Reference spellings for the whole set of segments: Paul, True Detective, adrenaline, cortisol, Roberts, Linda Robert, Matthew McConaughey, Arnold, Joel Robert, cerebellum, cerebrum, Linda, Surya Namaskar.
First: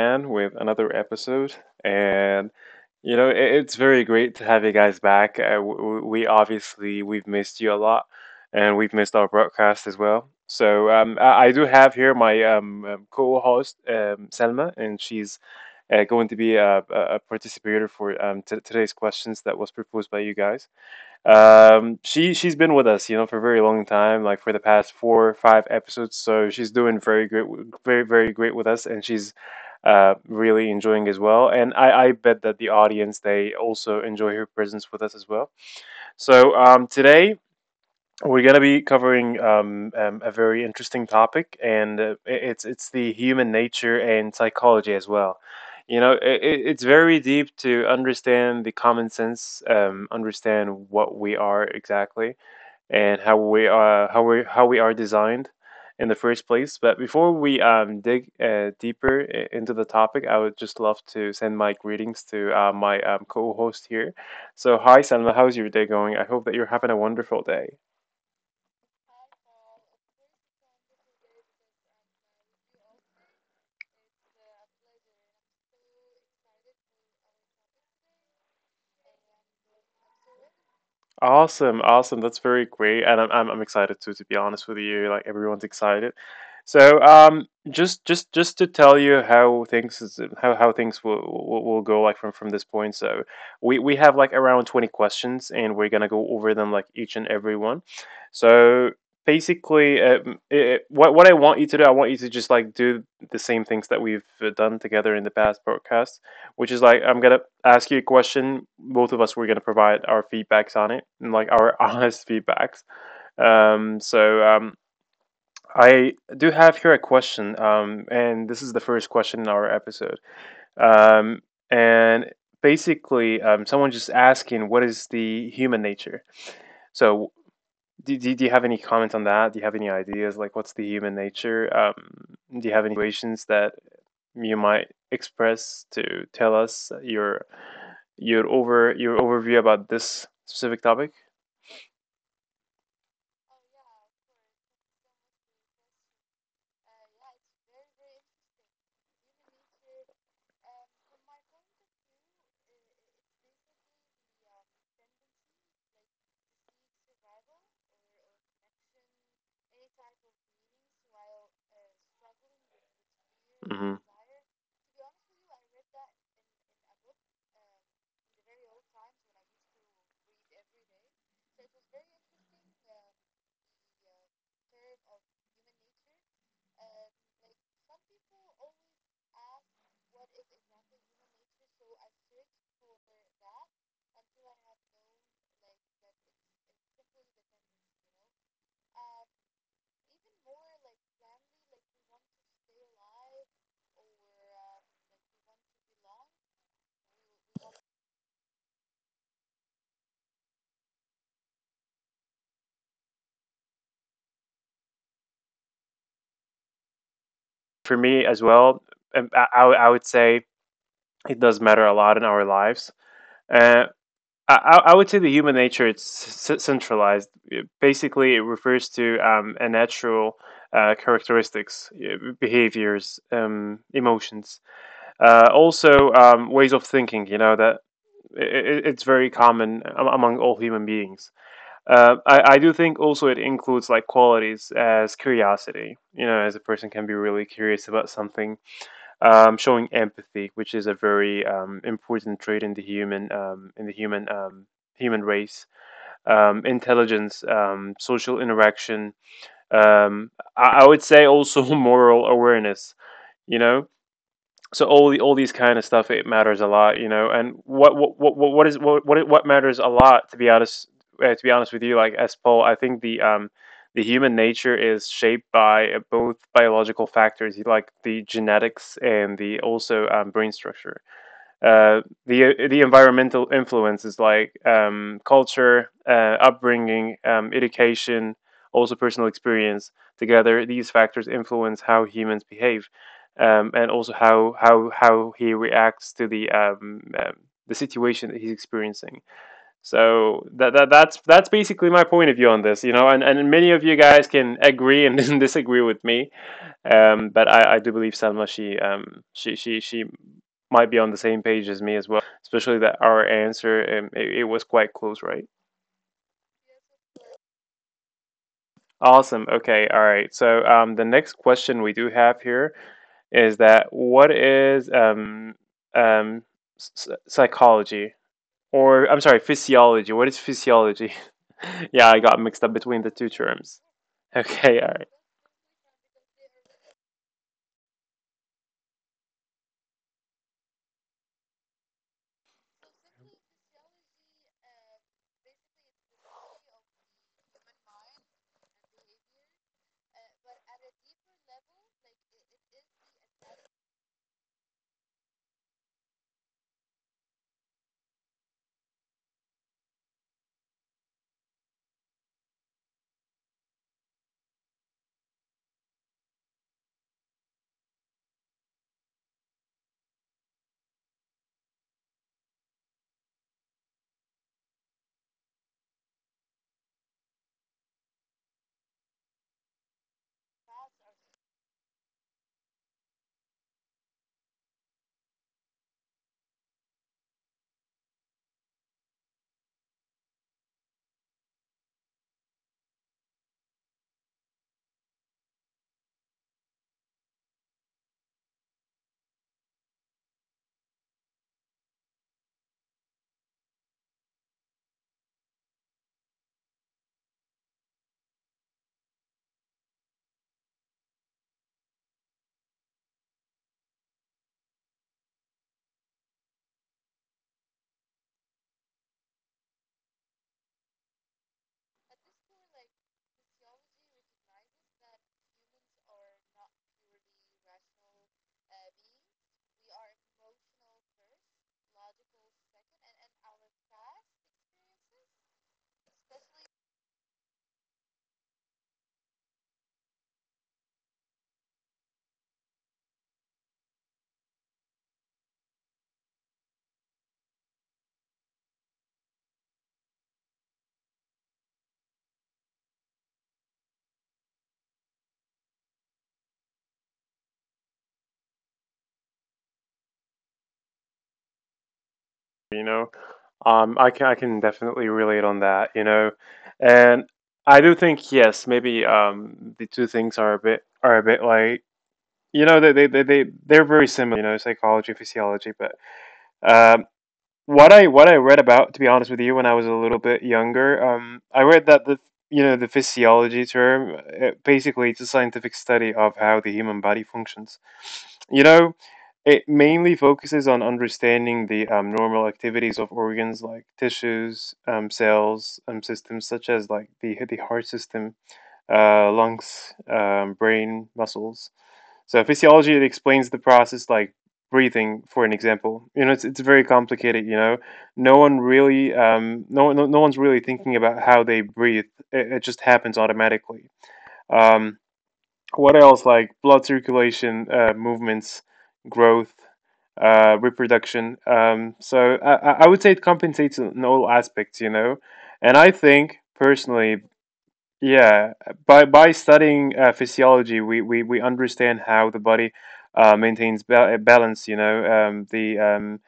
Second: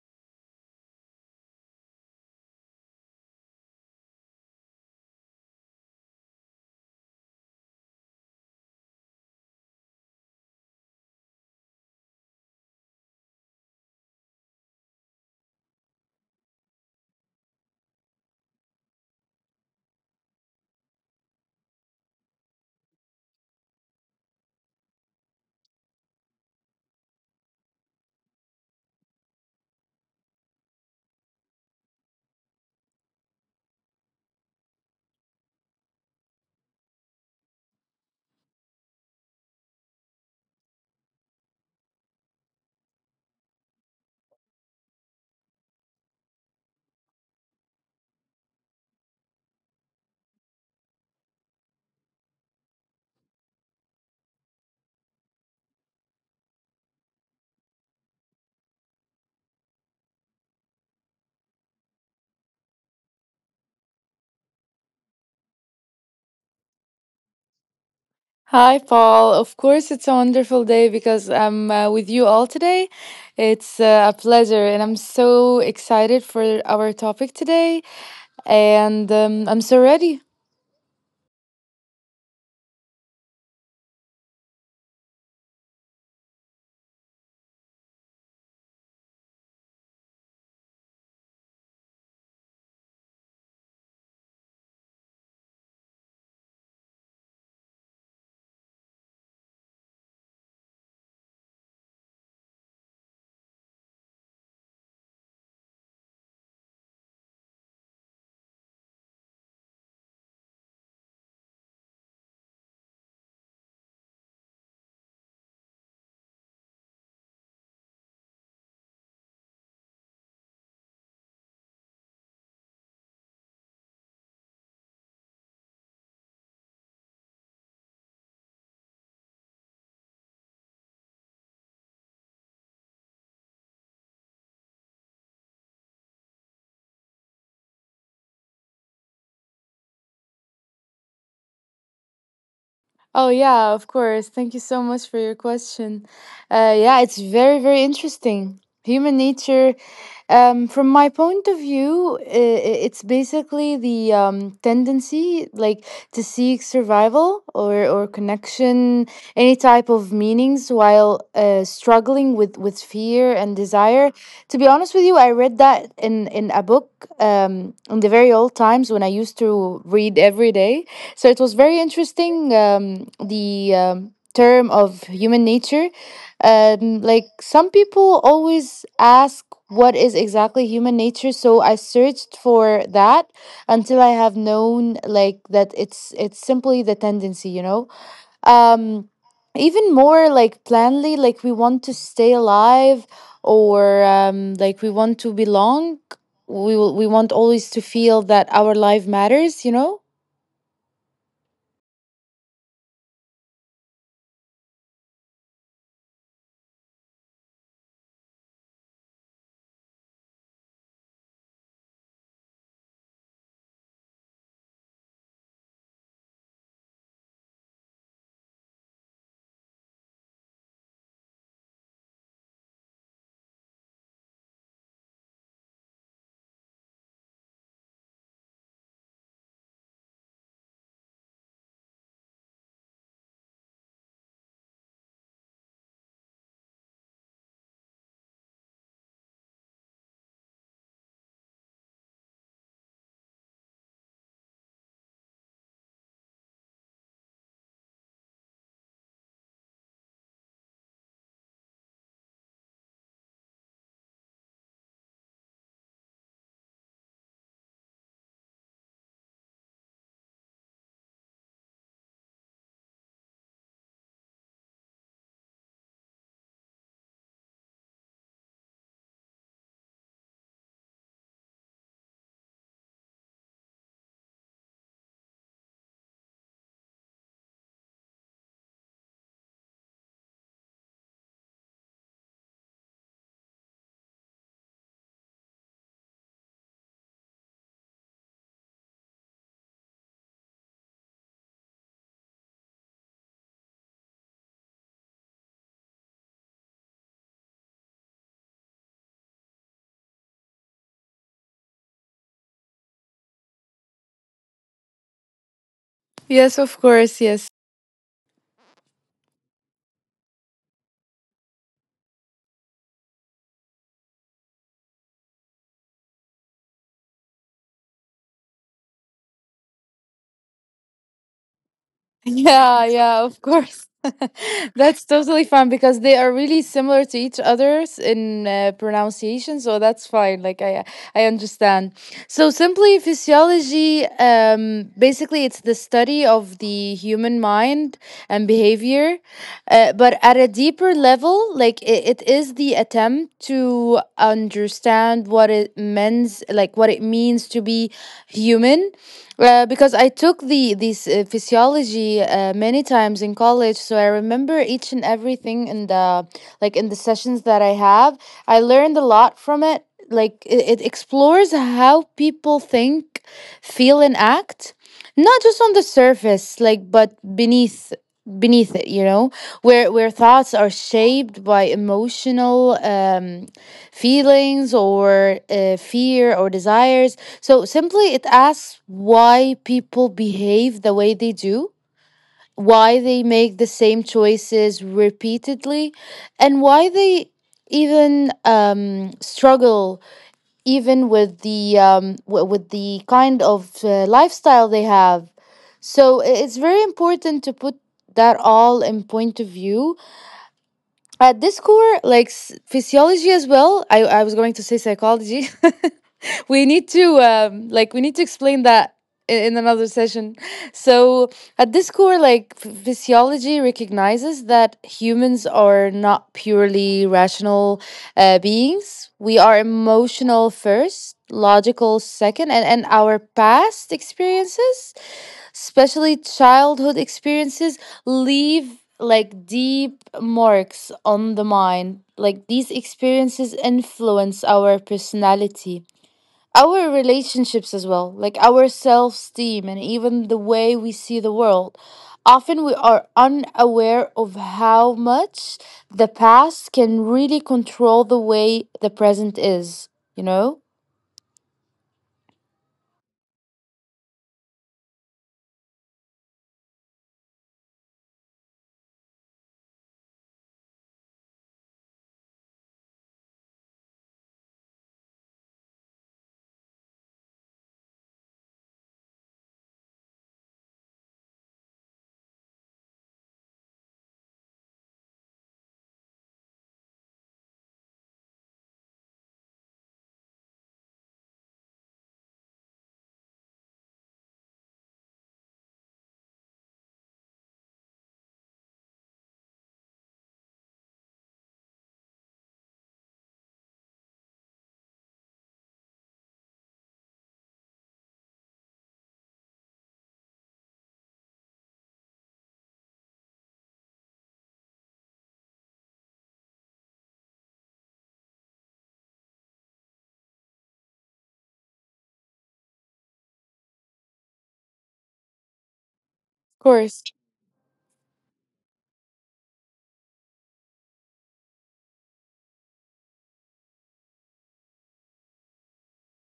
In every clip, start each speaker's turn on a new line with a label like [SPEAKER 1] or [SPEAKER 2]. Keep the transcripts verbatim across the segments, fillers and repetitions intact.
[SPEAKER 1] again with another episode, and you know it, it's very great to have you guys back. Uh, w- w- we obviously we've missed you a lot, and we've missed our broadcast as well. So um, I, I do have here my um, um, co-host um, Selma, and she's uh, going to be a, a a participator for um, t today's questions that was proposed by you guys. Um, she she's been with us, you know, for a very long time, like for the past four or five episodes. So she's doing very great, w- very very great with us, and she's uh really enjoying as well. And I I bet that the audience they also enjoy her presence with us as well. So um today. We're going to be covering um, um, a very interesting topic, and uh, i- it's it's the human nature and psychology as well. You know, i i- it's very deep to understand the common sense, um, understand what we are exactly, and how we are how we how we are designed in the first place. But before we um, dig uh, deeper i- into the topic, I would just love to send my greetings to uh, my um, co-host here. So, hi, Salma, how's your day going? I hope that you're having a wonderful day.
[SPEAKER 2] Hi, Paul. Of course, it's a wonderful day because I'm uh, with you all today. It's uh, a pleasure, and I'm so excited for our topic today. And um, I'm so ready.
[SPEAKER 1] Awesome, awesome. That's very great, and I'm I'm, I'm excited too. To be honest with you, like everyone's excited. So um, just just just to tell you how things is, how how things will, will will go like from from this point. So we we have like around twenty questions, and we're gonna go over them like each and every one. So basically, uh, m- it, what what I want you to do, I want you to just like do the same things that we've uh, done together in the past podcast which is like I'm gonna ask you a question. Both of us we're gonna provide our feedbacks on it, and like our honest feedbacks. Um, so um, I do have here a question, um, and this is the first question in our episode. Um, and basically, um, someone just asking, what is the human nature? So, do, do, do you have any comment on that? Do you have any ideas? Like, what's the human nature? Um, do you have any situations that you might express to tell us your your over your overview about this specific topic?
[SPEAKER 2] Oh, yeah, of course. Thank you so much for your question. Uh, yeah, it's very, very interesting. Human nature. Um, from my point of view, i- i- it's basically the um, tendency, like to seek survival or, or connection, any type of meanings, while uh, struggling with, with fear and
[SPEAKER 1] hmm
[SPEAKER 2] desire. To be honest with you, I read that in, in a book um, in the very old times when I used to read every day. So it was very interesting. Um, the um, term of human nature, um like some people always ask what is exactly human nature, so I searched for that until I have known like that it's it's simply the tendency, you know, um even more like planly, like we want to stay alive, or um like we want to belong, we will, we want always to feel that our life matters, you know.
[SPEAKER 1] For me as well, um, I, I would- I would say it does matter a lot in our lives. Uh, I, I I would say the human nature it's c- centralized. It- Basically, it refers to um, a natural uh, characteristics, uh, behaviors, um, emotions. Uh, also, um, ways of thinking, you know, that it, it's very common am- among all human beings. Uh, I, I do think also it includes like qualities as curiosity, you know, as a person can be really curious about something, um, showing empathy, which is a very um, important trait in the human um, in the human um, human race, um, intelligence, um, social interaction. Um, I, I would say also moral awareness. You know, so all the, all these kind of stuff it matters a lot, you know. And what what what what is what what what matters a lot to be honest uh, to be honest with you, like as Paul, I think the um the human nature is shaped by uh, both biological factors, like the genetics and the also um, brain structure uh, the the environmental influences like um, culture, uh, upbringing, um, education, also personal experience. Together, these factors influence how humans behave, um, and also how how how he reacts to the um, um, the situation that he's experiencing. So that, that that's that's basically my point of view on this, you know. And and many of you guys can agree and disagree with me. Um, but I, I do believe Salma she um she she she might be on the same page as me as well. Especially that our answer um, it, it was quite close, right?
[SPEAKER 2] Yes, of course. Yes.
[SPEAKER 1] Awesome. Okay. All right. So um, the next question we do have here is that what is um um s- s- psychology or I'm sorry physiology? What is physiology? Yeah, I got mixed up
[SPEAKER 2] Yeah,
[SPEAKER 1] between the
[SPEAKER 2] yeah,
[SPEAKER 1] two
[SPEAKER 2] of course.
[SPEAKER 1] terms. Okay. All
[SPEAKER 2] That's
[SPEAKER 1] right.
[SPEAKER 2] totally fine because they are really similar to each other's in uh, pronunciation, so that's fine. Like I, I understand. So simply physiology, um, basically it's the study of the human mind and behavior, uh, but at a deeper level, like it, it is the attempt to understand what it means, like what it means to be human, uh, because I took the this uh, physiology uh, many times in college, so I remember each and everything in the, like in the sessions that I have. I learned a lot from it. Like it, it explores how people think, feel, and act, not just on the surface, like but beneath beneath it. You know, where where thoughts are shaped by emotional um, feelings or uh, fear or desires. So simply, it asks why people behave the way they do, why they make the same choices repeatedly, and why they even um, struggle even with the um, w- with the kind of uh, lifestyle they have. So i- it's very important to put that all in point of view at this core, like s- physiology. As well, i, I was going to say psychology. We need to um, like we need to explain that in, in another session. So at this core, like ph- physiology recognizes that humans are not purely rational uh, beings. We are emotional first, logical second, and, and our past experiences, especially childhood experiences, leave like deep marks on the mind. Like these experiences influence our personality, our relationships as well, like our self-esteem and even the way we see the world. Often we are unaware of how much the past can really control the way the present is, you know, of
[SPEAKER 1] You know. Um, I can I can definitely relate on that, you know, and I do think yes, maybe um the two things are a bit are a bit like you know they they they they- they're very similar, you know, psychology, physiology, but um what I what I read about, to be honest with you, when I was a little bit younger, um, I read that the you know the physiology term, it, basically, it's a scientific study of how the human body functions. You know, it mainly focuses on understanding the um, normal activities of organs like tissues, um, cells, um, systems such as like the the heart system, uh, lungs, um, brain, muscles. So physiology it explains the process like breathing, for an example. You know, it's it's very complicated. You know, no one really, um, no one- no no one's really thinking about how they breathe. It, it just happens automatically. Um, what else? Like blood circulation, uh, movements, growth, uh, reproduction. Um, so I I I would say it compensates in all aspects. You know, and I think
[SPEAKER 2] course.
[SPEAKER 1] personally, yeah, by by studying uh, physiology, we, we we understand how the body uh, maintains ba balance. You know, um, the um,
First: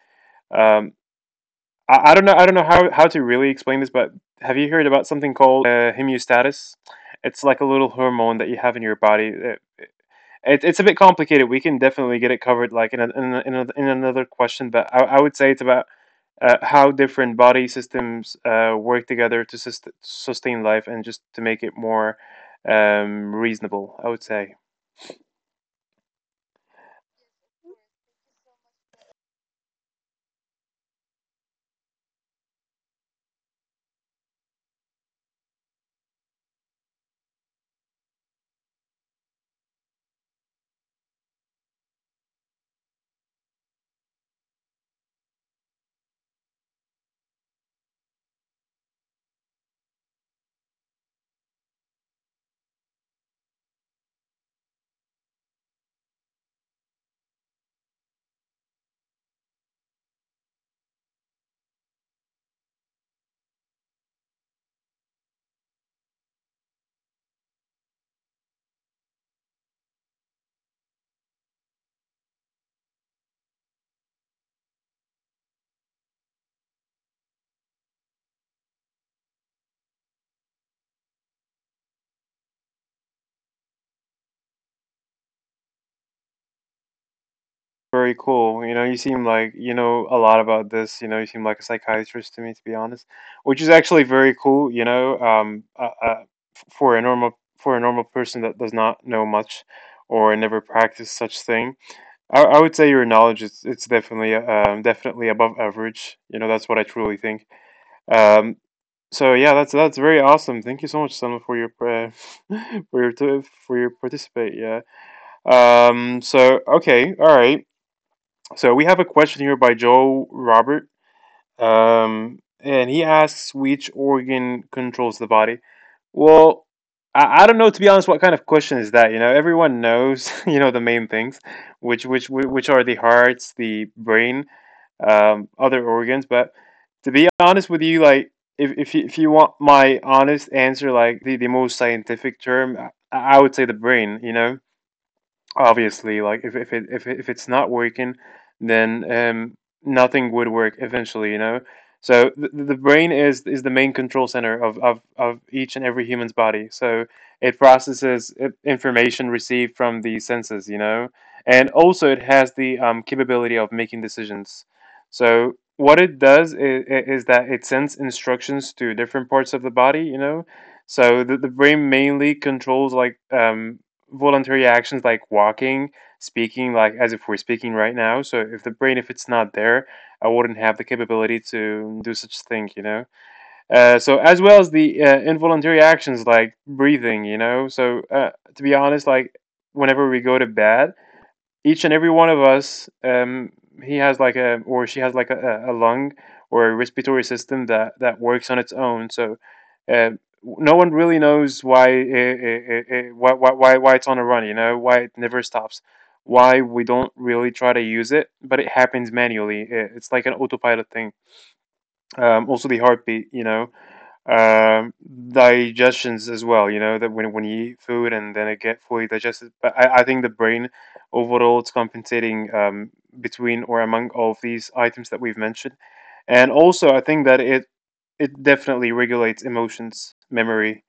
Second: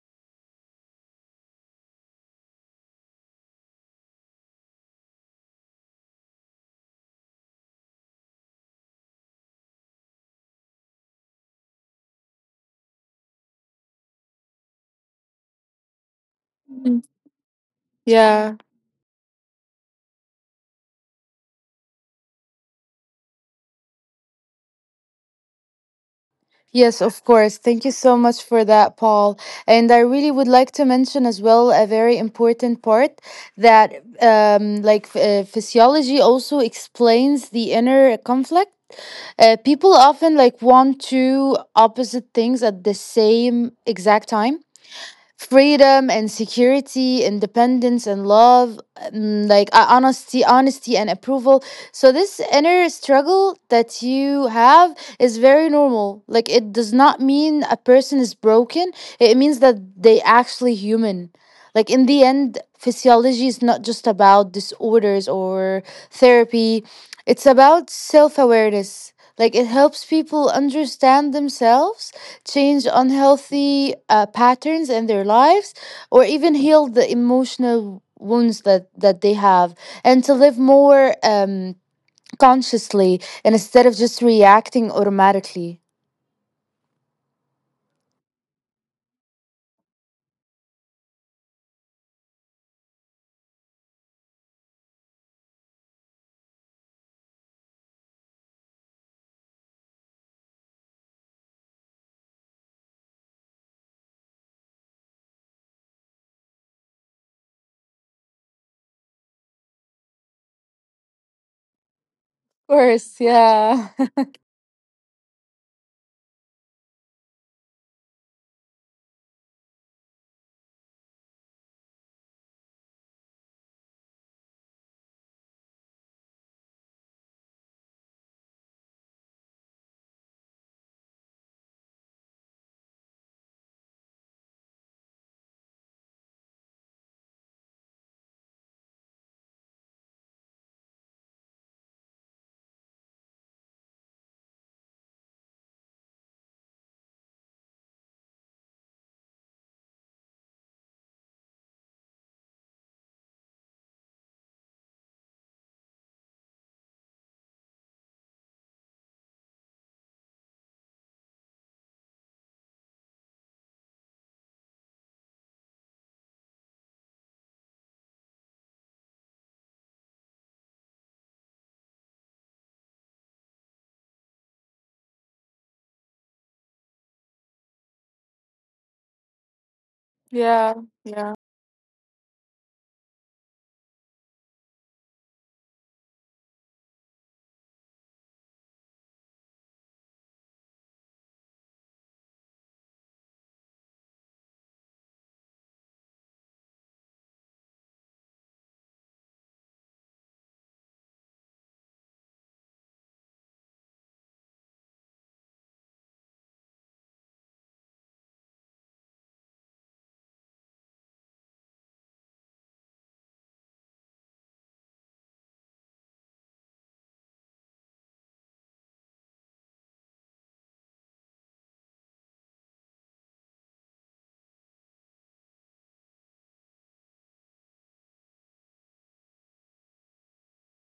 [SPEAKER 1] um, I, I don't know I don't know how how to really explain this, but have you heard about something called uh, hemostasis? It's like a little hormone that you have in your body. It, it, it's a bit complicated. We can definitely get it covered like in a, in a, in, a, in another question, but I, I would say it's about uh, how
[SPEAKER 2] Mm.
[SPEAKER 1] different body systems
[SPEAKER 2] Yeah.
[SPEAKER 1] uh, work together to sust- sustain life and just to make it more um, reasonable, I would say.
[SPEAKER 2] Yes, of course. Thank you so much for that, Paul. And I really would like to mention as well a very important part that, um, like, uh, physiology also explains the inner conflict. Uh, people often like want two opposite things at the same exact time: freedom and security, independence and love, mm, like uh, honesty honesty and approval. So this inner struggle that you have is very normal. Like it does not mean a person is broken. It means that they actually human. Like in the end, physiology is not just about disorders or therapy, it's about self-awareness. Like it helps people understand themselves, change unhealthy uh, patterns in their lives, or even heal the emotional wounds that that they have, and to live more um consciously, and instead of just reacting automatically.
[SPEAKER 1] Very cool. You know, you seem like you know a lot about this. You know, you seem like a psychiatrist to me, to be honest, which is actually very cool. You know, um, uh, uh, f- for a normal for a normal person that does not know much or never practice such thing, I, I would say your knowledge is it's definitely um, definitely above average. You know, that's what I truly think. Um, So yeah, that's that's very awesome. Thank you so much, Selma, for your uh,
[SPEAKER 2] Of
[SPEAKER 1] for your
[SPEAKER 2] course.
[SPEAKER 1] t- for
[SPEAKER 2] Yeah.
[SPEAKER 1] your participate. Yeah. Um. So okay. All right. So we have a question here by Joel Robert. Um, and he asks which organ controls the body. Well, I, I don't know to be honest what kind of question is that, you know. Everyone knows, you know, the main things, which which whi- which are the hearts, the brain, um, other organs, but to be honest with you, like if if you, if you want my honest answer, like the, the most scientific term, I, I would say the brain, you know, obviously, like if if it, if it, if it's not working, then um nothing would work eventually, you know. So the, the brain is is the main control center of, of of each and every human's body. So it processes i- information received from the senses, you know, and also it has the um, capability of making decisions. So what it does is, is that it sends instructions to different parts of the body, you know. So the, the brain mainly controls like um, voluntary actions like walking, speaking, like as if we're speaking right now. So if the brain, if it's not there, I wouldn't
[SPEAKER 2] Yeah,
[SPEAKER 1] have the
[SPEAKER 2] yeah.
[SPEAKER 1] capability to do such thing, you know. Uh, so as well as the uh, involuntary actions like breathing, you know. So uh, to be honest, like whenever we go to bed, each and every one of us, um, he has like a, or she has like a, a lung or a respiratory system that that works on its own. So uh, no one really knows why it, it, it, why why why it's on a run. You know why it never stops. Why we don't really try to use it, but it happens manually. It, it's like an autopilot thing. Um, also the heartbeat. You know um Digestions as well, you know, that when when you eat food and then it get fully digested. But I, I think the brain overall it's compensating, um between or among all of these items that we've mentioned. And also I think that it it definitely regulates emotions, memory,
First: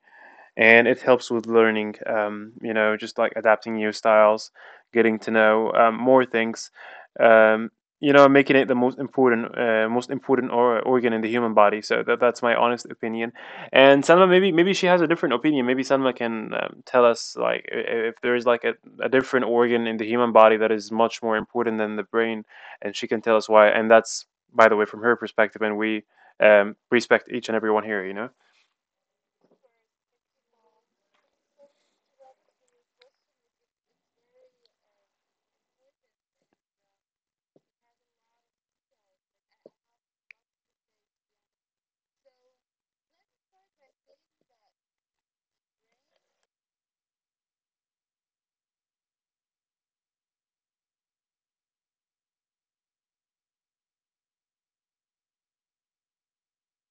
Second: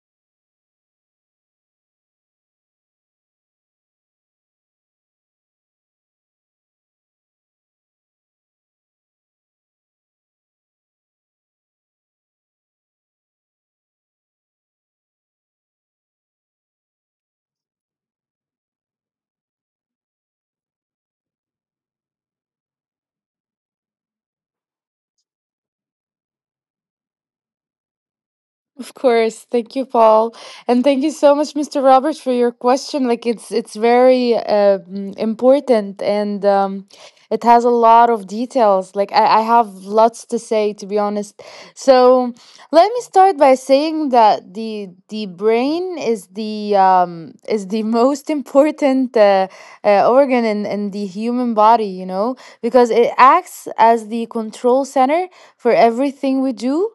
[SPEAKER 1] and it helps with learning, um, you know just like adapting new styles, getting to know, um, more things, um, you know making it the most important uh, most important or- organ in the human body. So that, that's my honest opinion. And Salma, maybe maybe she has a different opinion. Maybe Salma can, um, tell us, like, i- if there is like a, a different organ in the human body that is much more important than the brain, and she can tell us why. And that's, by the way, from her perspective. And we, um, respect each and every one here you know
[SPEAKER 2] Of course. Thank you, Paul. And thank you so much, mister Roberts, for your question. Like it's it's very um, important, and um, it has a lot of details. Like I, I have lots to say, to be honest. So let me start by saying that the the brain is the um, is the most important uh, uh, organ in, in the human body, you know, because it acts as the control center for everything we do.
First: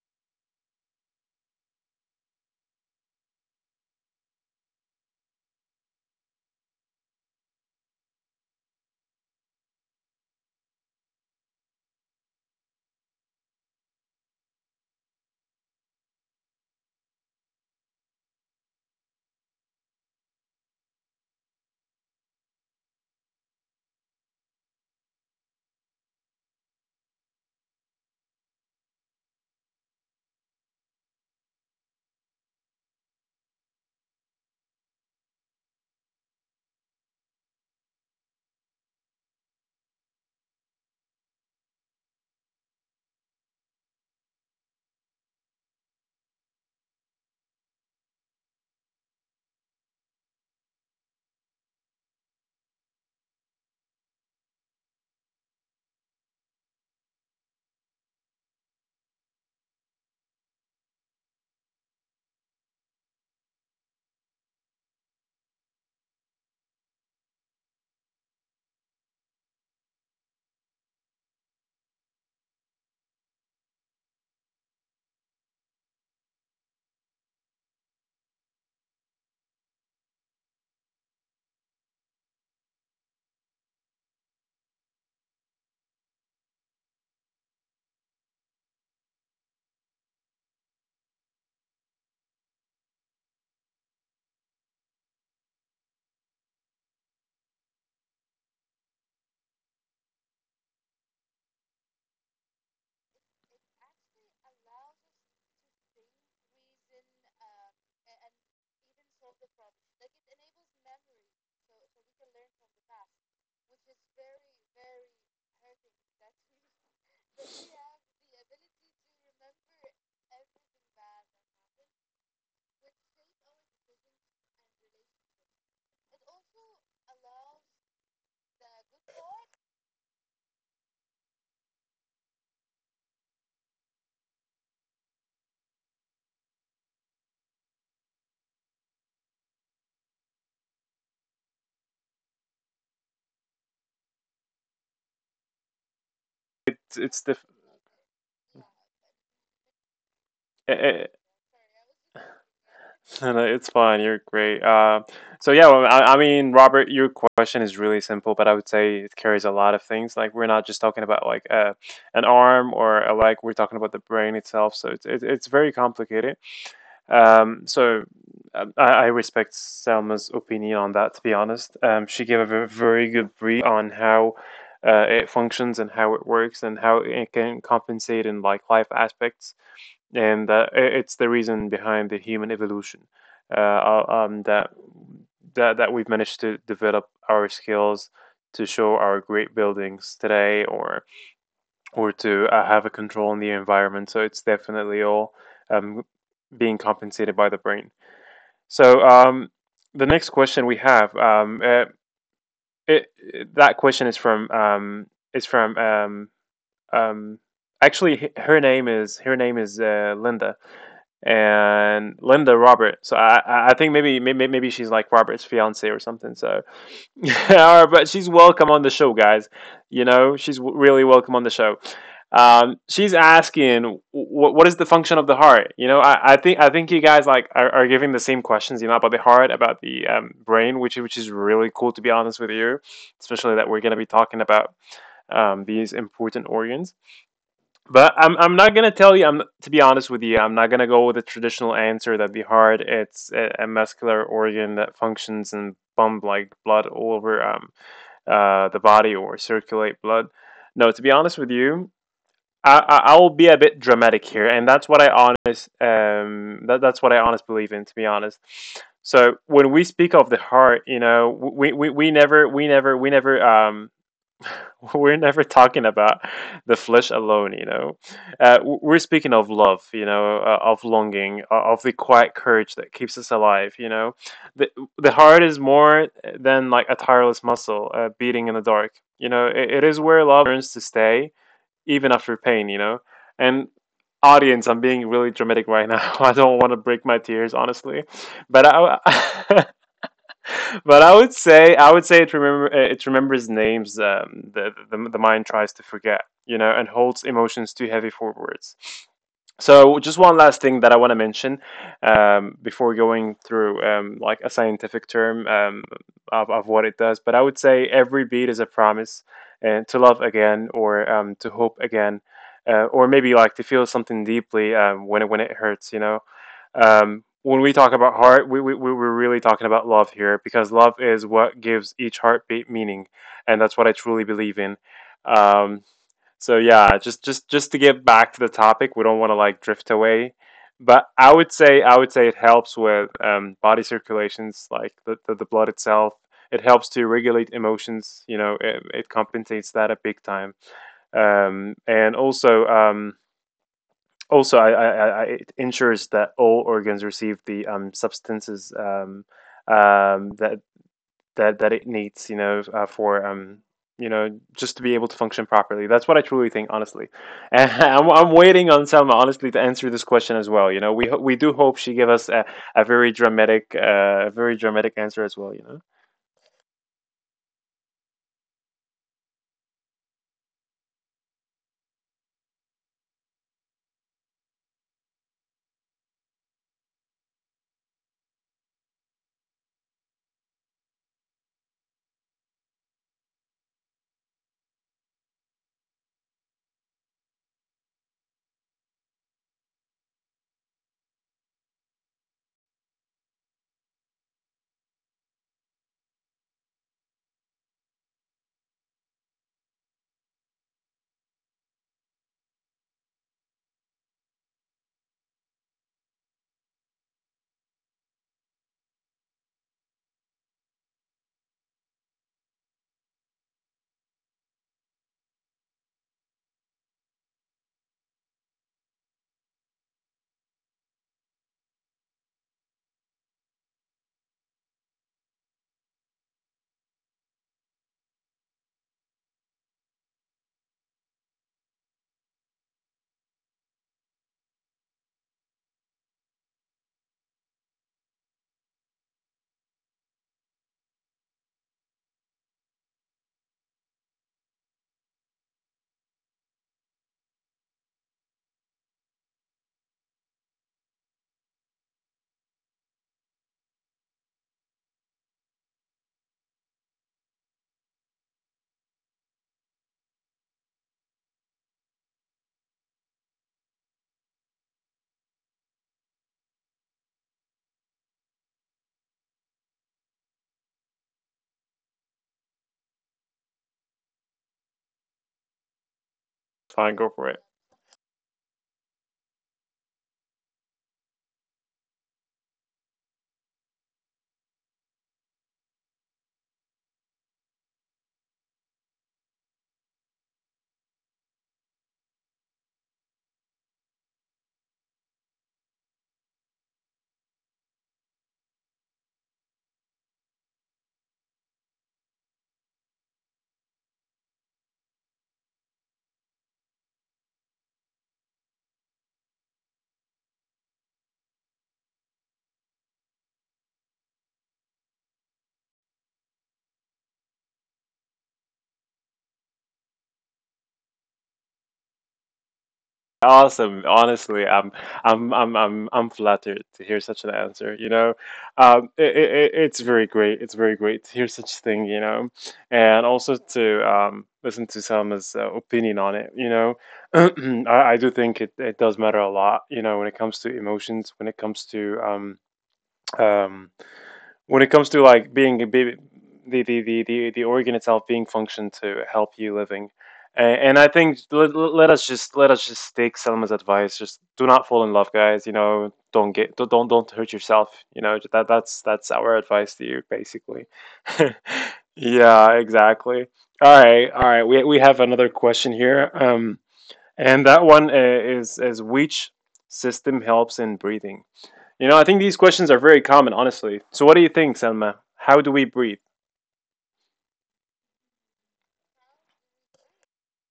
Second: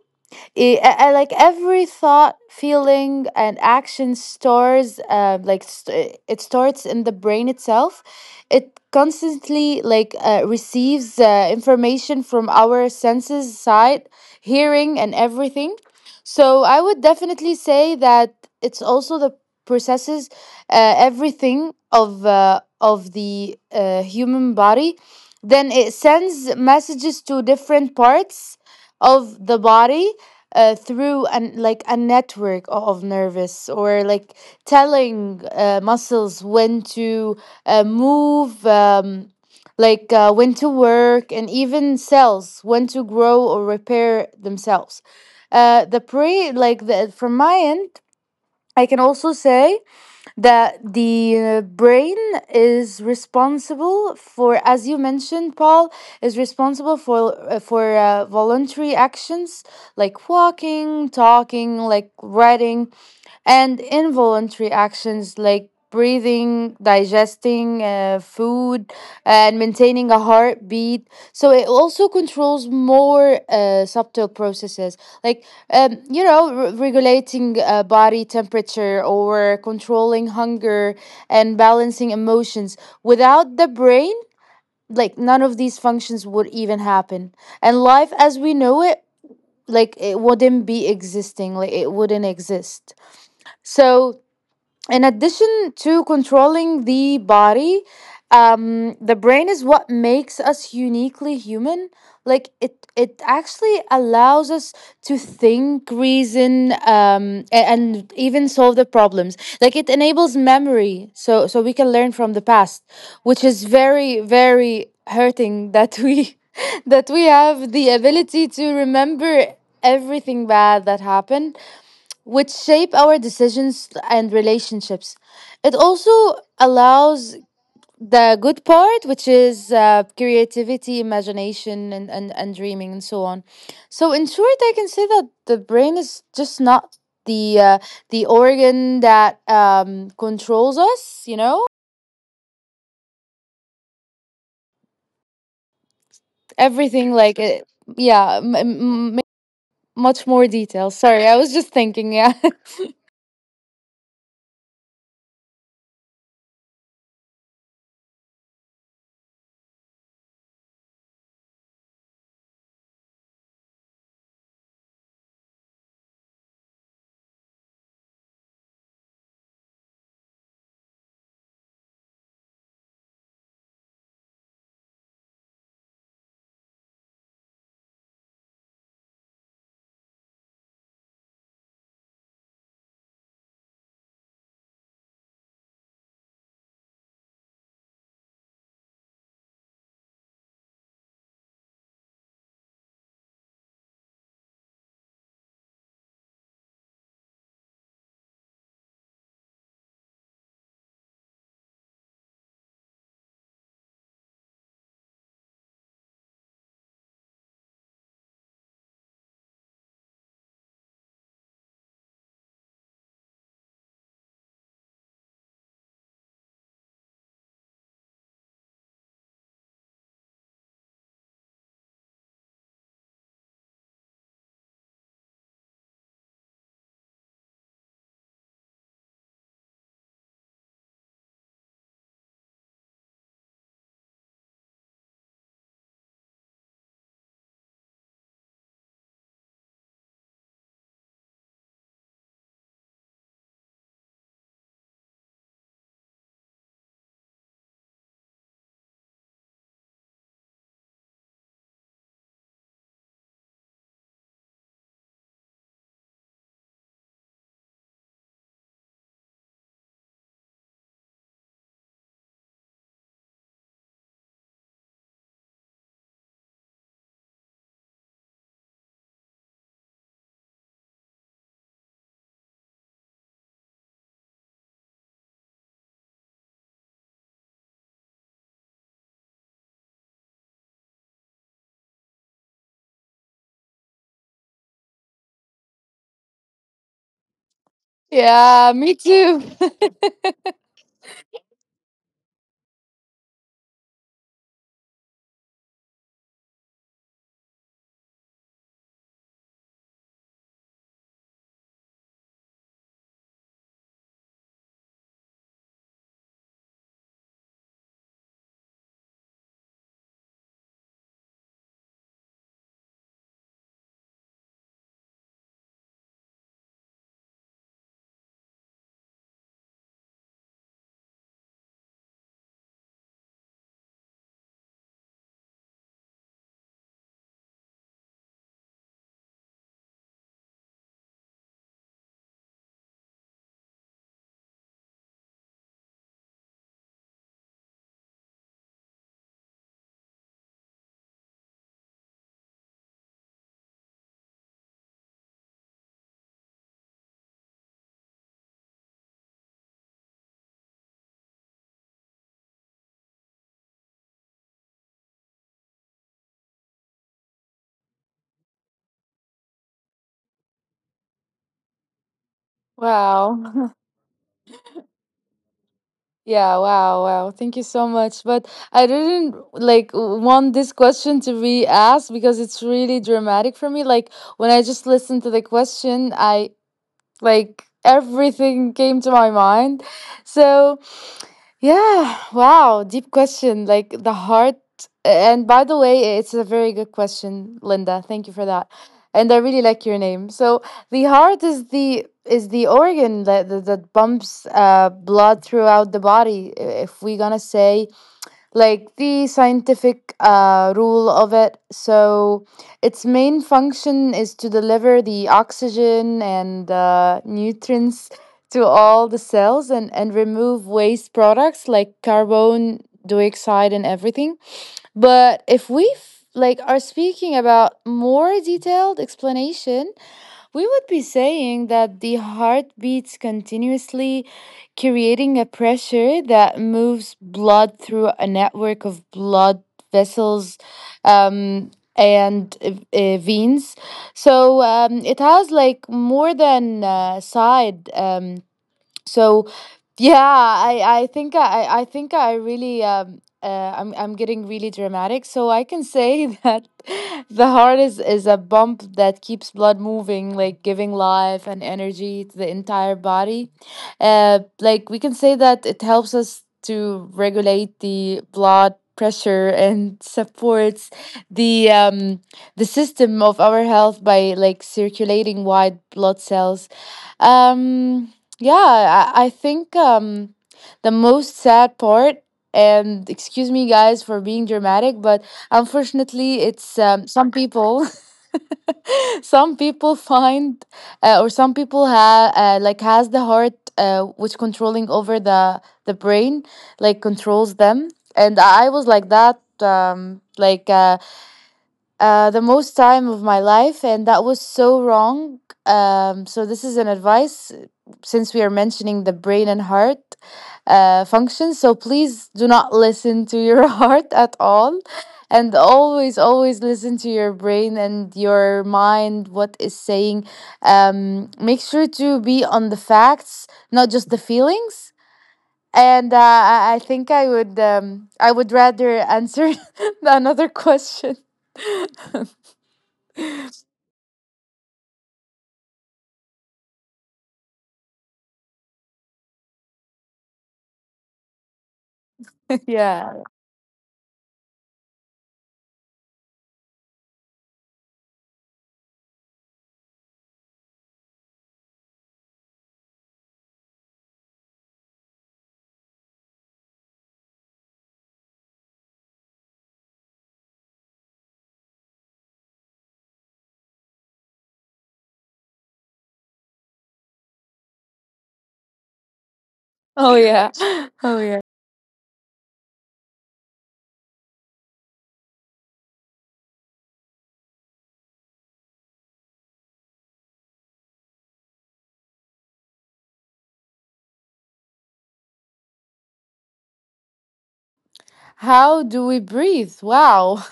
[SPEAKER 2] I, I- I like every thought, feeling, and action stores uh, like st- it starts in the brain itself. It constantly like uh, receives uh, information from our senses side, hearing, and everything. So I would definitely say that it's also the processes uh, everything of uh, of the uh, human body. Then it sends messages to different parts of the body, uh, through an like a network o- of nervous, or like telling uh, muscles when to uh, move, um, like uh, when to work, and even cells when to grow or repair themselves. Uh, the pre like the, From my end, I can also say that the uh, brain is responsible for, as you mentioned, Paul, is responsible for uh, for uh, voluntary actions like walking, talking, like writing, and involuntary actions like breathing, digesting uh, food, and maintaining a heartbeat. So it also controls more uh, subtle processes like, um, you know, re- regulating uh, body temperature, or controlling hunger, and balancing emotions. Without the brain, like none of these functions would even happen. And life as we know it, like it wouldn't be existing, like it wouldn't exist. So in addition to controlling the body, um, the brain is what makes us uniquely human. Like it it actually allows us to think, reason, um, a- and even solve the problems. Like it enables memory, so so we can learn from the past, which is very, very hurting that we that we have the ability to remember everything bad that happened, which shape our decisions and relationships. It also allows the good part, which is uh, creativity, imagination, and, and, and dreaming, and so on. So, in short, I can say that the brain is just not the uh, the organ that um, controls us. You know,
[SPEAKER 1] it's
[SPEAKER 2] everything,
[SPEAKER 1] it's
[SPEAKER 2] like it, yeah, m- m- m- much more detail.
[SPEAKER 1] the
[SPEAKER 2] Sorry, I was just thinking. Yeah,
[SPEAKER 1] No, no, it's fine. You're great. Uh, so yeah, well, I, I mean, Robert, your question is really simple, but I would say it carries a lot of things. Like we're not just talking about, like, uh, an arm or a leg. We're talking about the brain itself. So it's it's, it's very complicated. Um, so um, I, I respect Selma's opinion on that, to be honest. Um, she gave a very good brief on how uh, it functions and how it works and how it can compensate in, like, life aspects. And uh, i- it's the reason behind the human evolution. Uh, uh, um, that that that we've managed to develop our skills to show our great buildings today, or or to uh, have a control on the environment. So it's definitely all, um, being compensated by the brain. So, um, the next question we have, um, uh, it, it- that question is from, um, is from um, um, actually, h- her name is her name is uh, Linda, and Linda Robert. So I I I think maybe maybe maybe she's like Robert's fiance or something. So All right, but she's welcome on the show, guys. You know, she's w- really welcome on the show. Um, she's asking, what what is the function of the heart? You know, I, I think I think you guys, like, are, are giving the same questions, you know, about the heart, about the, um, brain, which which is really cool, to be honest with you, especially that we're gonna be talking about, um, these important organs. But I'm, I'm not gonna tell you. I'm To be honest with you, I'm not gonna go with the traditional answer that the heart, it's a, a muscular organ that functions and pump, like, blood all over, um, uh, the body, or circulate blood. No, to be honest with you, I, I, I will be a bit dramatic here, and that's what I honest um that, that's what I honest believe in. To be honest, so when we speak of the heart, you know, we, we, we never we never we never um we're never talking about the flesh alone, you know. Uh, w- we're speaking of love, you know, uh, of longing, uh, of the quiet courage that keeps us alive, you know. The, the heart is more than, like, a tireless muscle, uh, beating in the dark, you know. It, it is where love learns to stay, even after pain, you know. And, audience, I'm being really dramatic right now. I don't want to break my tears, honestly. But
[SPEAKER 2] yeah, me too.
[SPEAKER 1] I, but I would say, I would say it remember, uh, it remembers names, um, the, the the mind tries to forget, you know, and holds emotions too heavy for words. So just one last thing that I want to mention, um, before going through, um, like, a scientific term, um, of, of what it does. But I would say every beat is a promise, and to love again, or um, to hope again. Uh, or maybe, like, to feel something deeply, um, when it when it hurts, you know. Um, when we talk about heart, we, we, we we're really talking about love here, because love is what gives each heartbeat meaning, and that's what I truly believe in. Um, so yeah, just just just to get back to the topic, we don't want to, like, drift away. But I would say, I would say it helps with, um, body circulations, like the, the the blood itself. It helps to regulate emotions. You know, it, it compensates that a big time. Um, and also, um, also, I, I, I, I- it ensures that all organs receive the, um, substances, um, um, that that that it needs, you know, uh, for, um, you know, just to be able to function properly. That's what I truly think, honestly. And I'm, I'm waiting on Selma, honestly, to answer this question as well. You know, we ho- we do hope she give us a, a very
[SPEAKER 2] Wow.
[SPEAKER 1] dramatic, uh, very dramatic answer as well. You know,
[SPEAKER 2] Yeah, wow, wow. Thank you so much. But I didn't like want this question to be asked because it's really dramatic for me. Like when I just listened to the question, I like everything came to my mind. So yeah, wow, deep question. Like the heart. And by the way, it's a very good question, Linda. Thank you for that. And I really like your name. So the heart is the is the organ that that, that pumps uh, blood throughout the body. If we're gonna say like the scientific uh, rule of it. So, its main function is to deliver the oxygen and uh, nutrients to all the cells, and, and remove waste products like carbon dioxide and everything. But if we f- like are speaking about more detailed explanation, we would be saying that the heart beats continuously, creating a pressure that moves blood through a network of blood vessels, um, and uh, uh, veins. So um, it has like more than uh, side. Um, so yeah, i i think i i think I really um uh, i'm I'm getting really dramatic, so I can say that the heart is is a pump that keeps blood moving, like giving life and energy to the entire body. Uh, like we can say that it helps us to regulate the blood pressure and supports the um the system of our health by like circulating white blood cells. um yeah, I, I think um, the most sad part, and excuse me guys for being dramatic, but unfortunately, it's
[SPEAKER 1] fine,
[SPEAKER 2] um,
[SPEAKER 1] go
[SPEAKER 2] some
[SPEAKER 1] for it.
[SPEAKER 2] people. Some people find uh, or some people have uh, like has the heart uh, which controlling over the the brain, like controls them. And I was like that, um like uh, uh, the most time of my life, and that was so wrong. Um, so this is an advice, uh, since we are mentioning the brain and heart uh, functions. So please do not listen to your heart at all, and always, always listen to your brain and your mind. What is saying? Um, make sure to be on the facts, not just the feelings. And uh, I I think I would um, I would rather answer another question.
[SPEAKER 1] Awesome. Honestly, I'm I'm I'm I'm I'm flattered to hear such an answer, you know. Um it, it, it- it's very great. It's very great to hear such thing, you know. And
[SPEAKER 2] Yeah.
[SPEAKER 1] also to um listen to Selma's, uh, opinion on it, you know. I, I do think, it, it does matter a lot, you know, when it comes to emotions, when it comes to um um when it comes to, like, being a baby, the the the the, the organ itself being functioned to help you living. and, and I think, let, let us just let us just take Selma's advice: just do not fall in love, guys, you know. Don't get, don't don't, don't hurt yourself, you know. That that's that's our advice to you,
[SPEAKER 2] Oh yeah.
[SPEAKER 1] basically.
[SPEAKER 2] Oh yeah.
[SPEAKER 1] Yeah, exactly. All right, all right, we, we have another question here, um and that one, uh, is is which system helps in breathing. You know, I think these questions are very common, honestly. So, what do you think, Selma? How do we breathe?
[SPEAKER 2] How do we breathe? Wow.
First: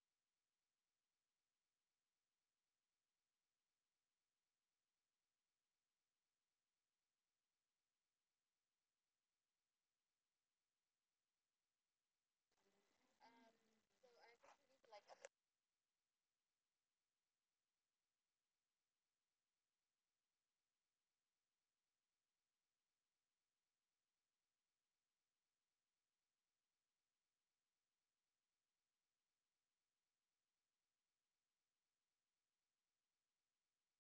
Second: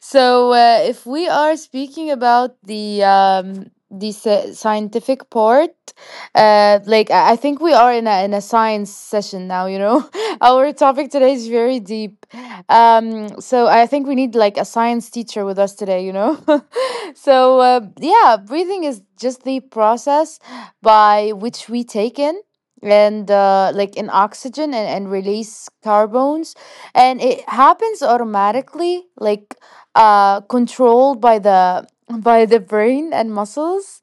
[SPEAKER 2] So, uh, if we are speaking about the um, the sci- scientific part, uh, like I I think we are in a in a science session now, you know. Our topic today is very deep. Um, so I think we need like a science teacher with us today, you know. So, uh, yeah, breathing is just the process by which we take in and uh, like in oxygen and, and release carbons, and it happens automatically, like uh controlled by the by the brain and muscles.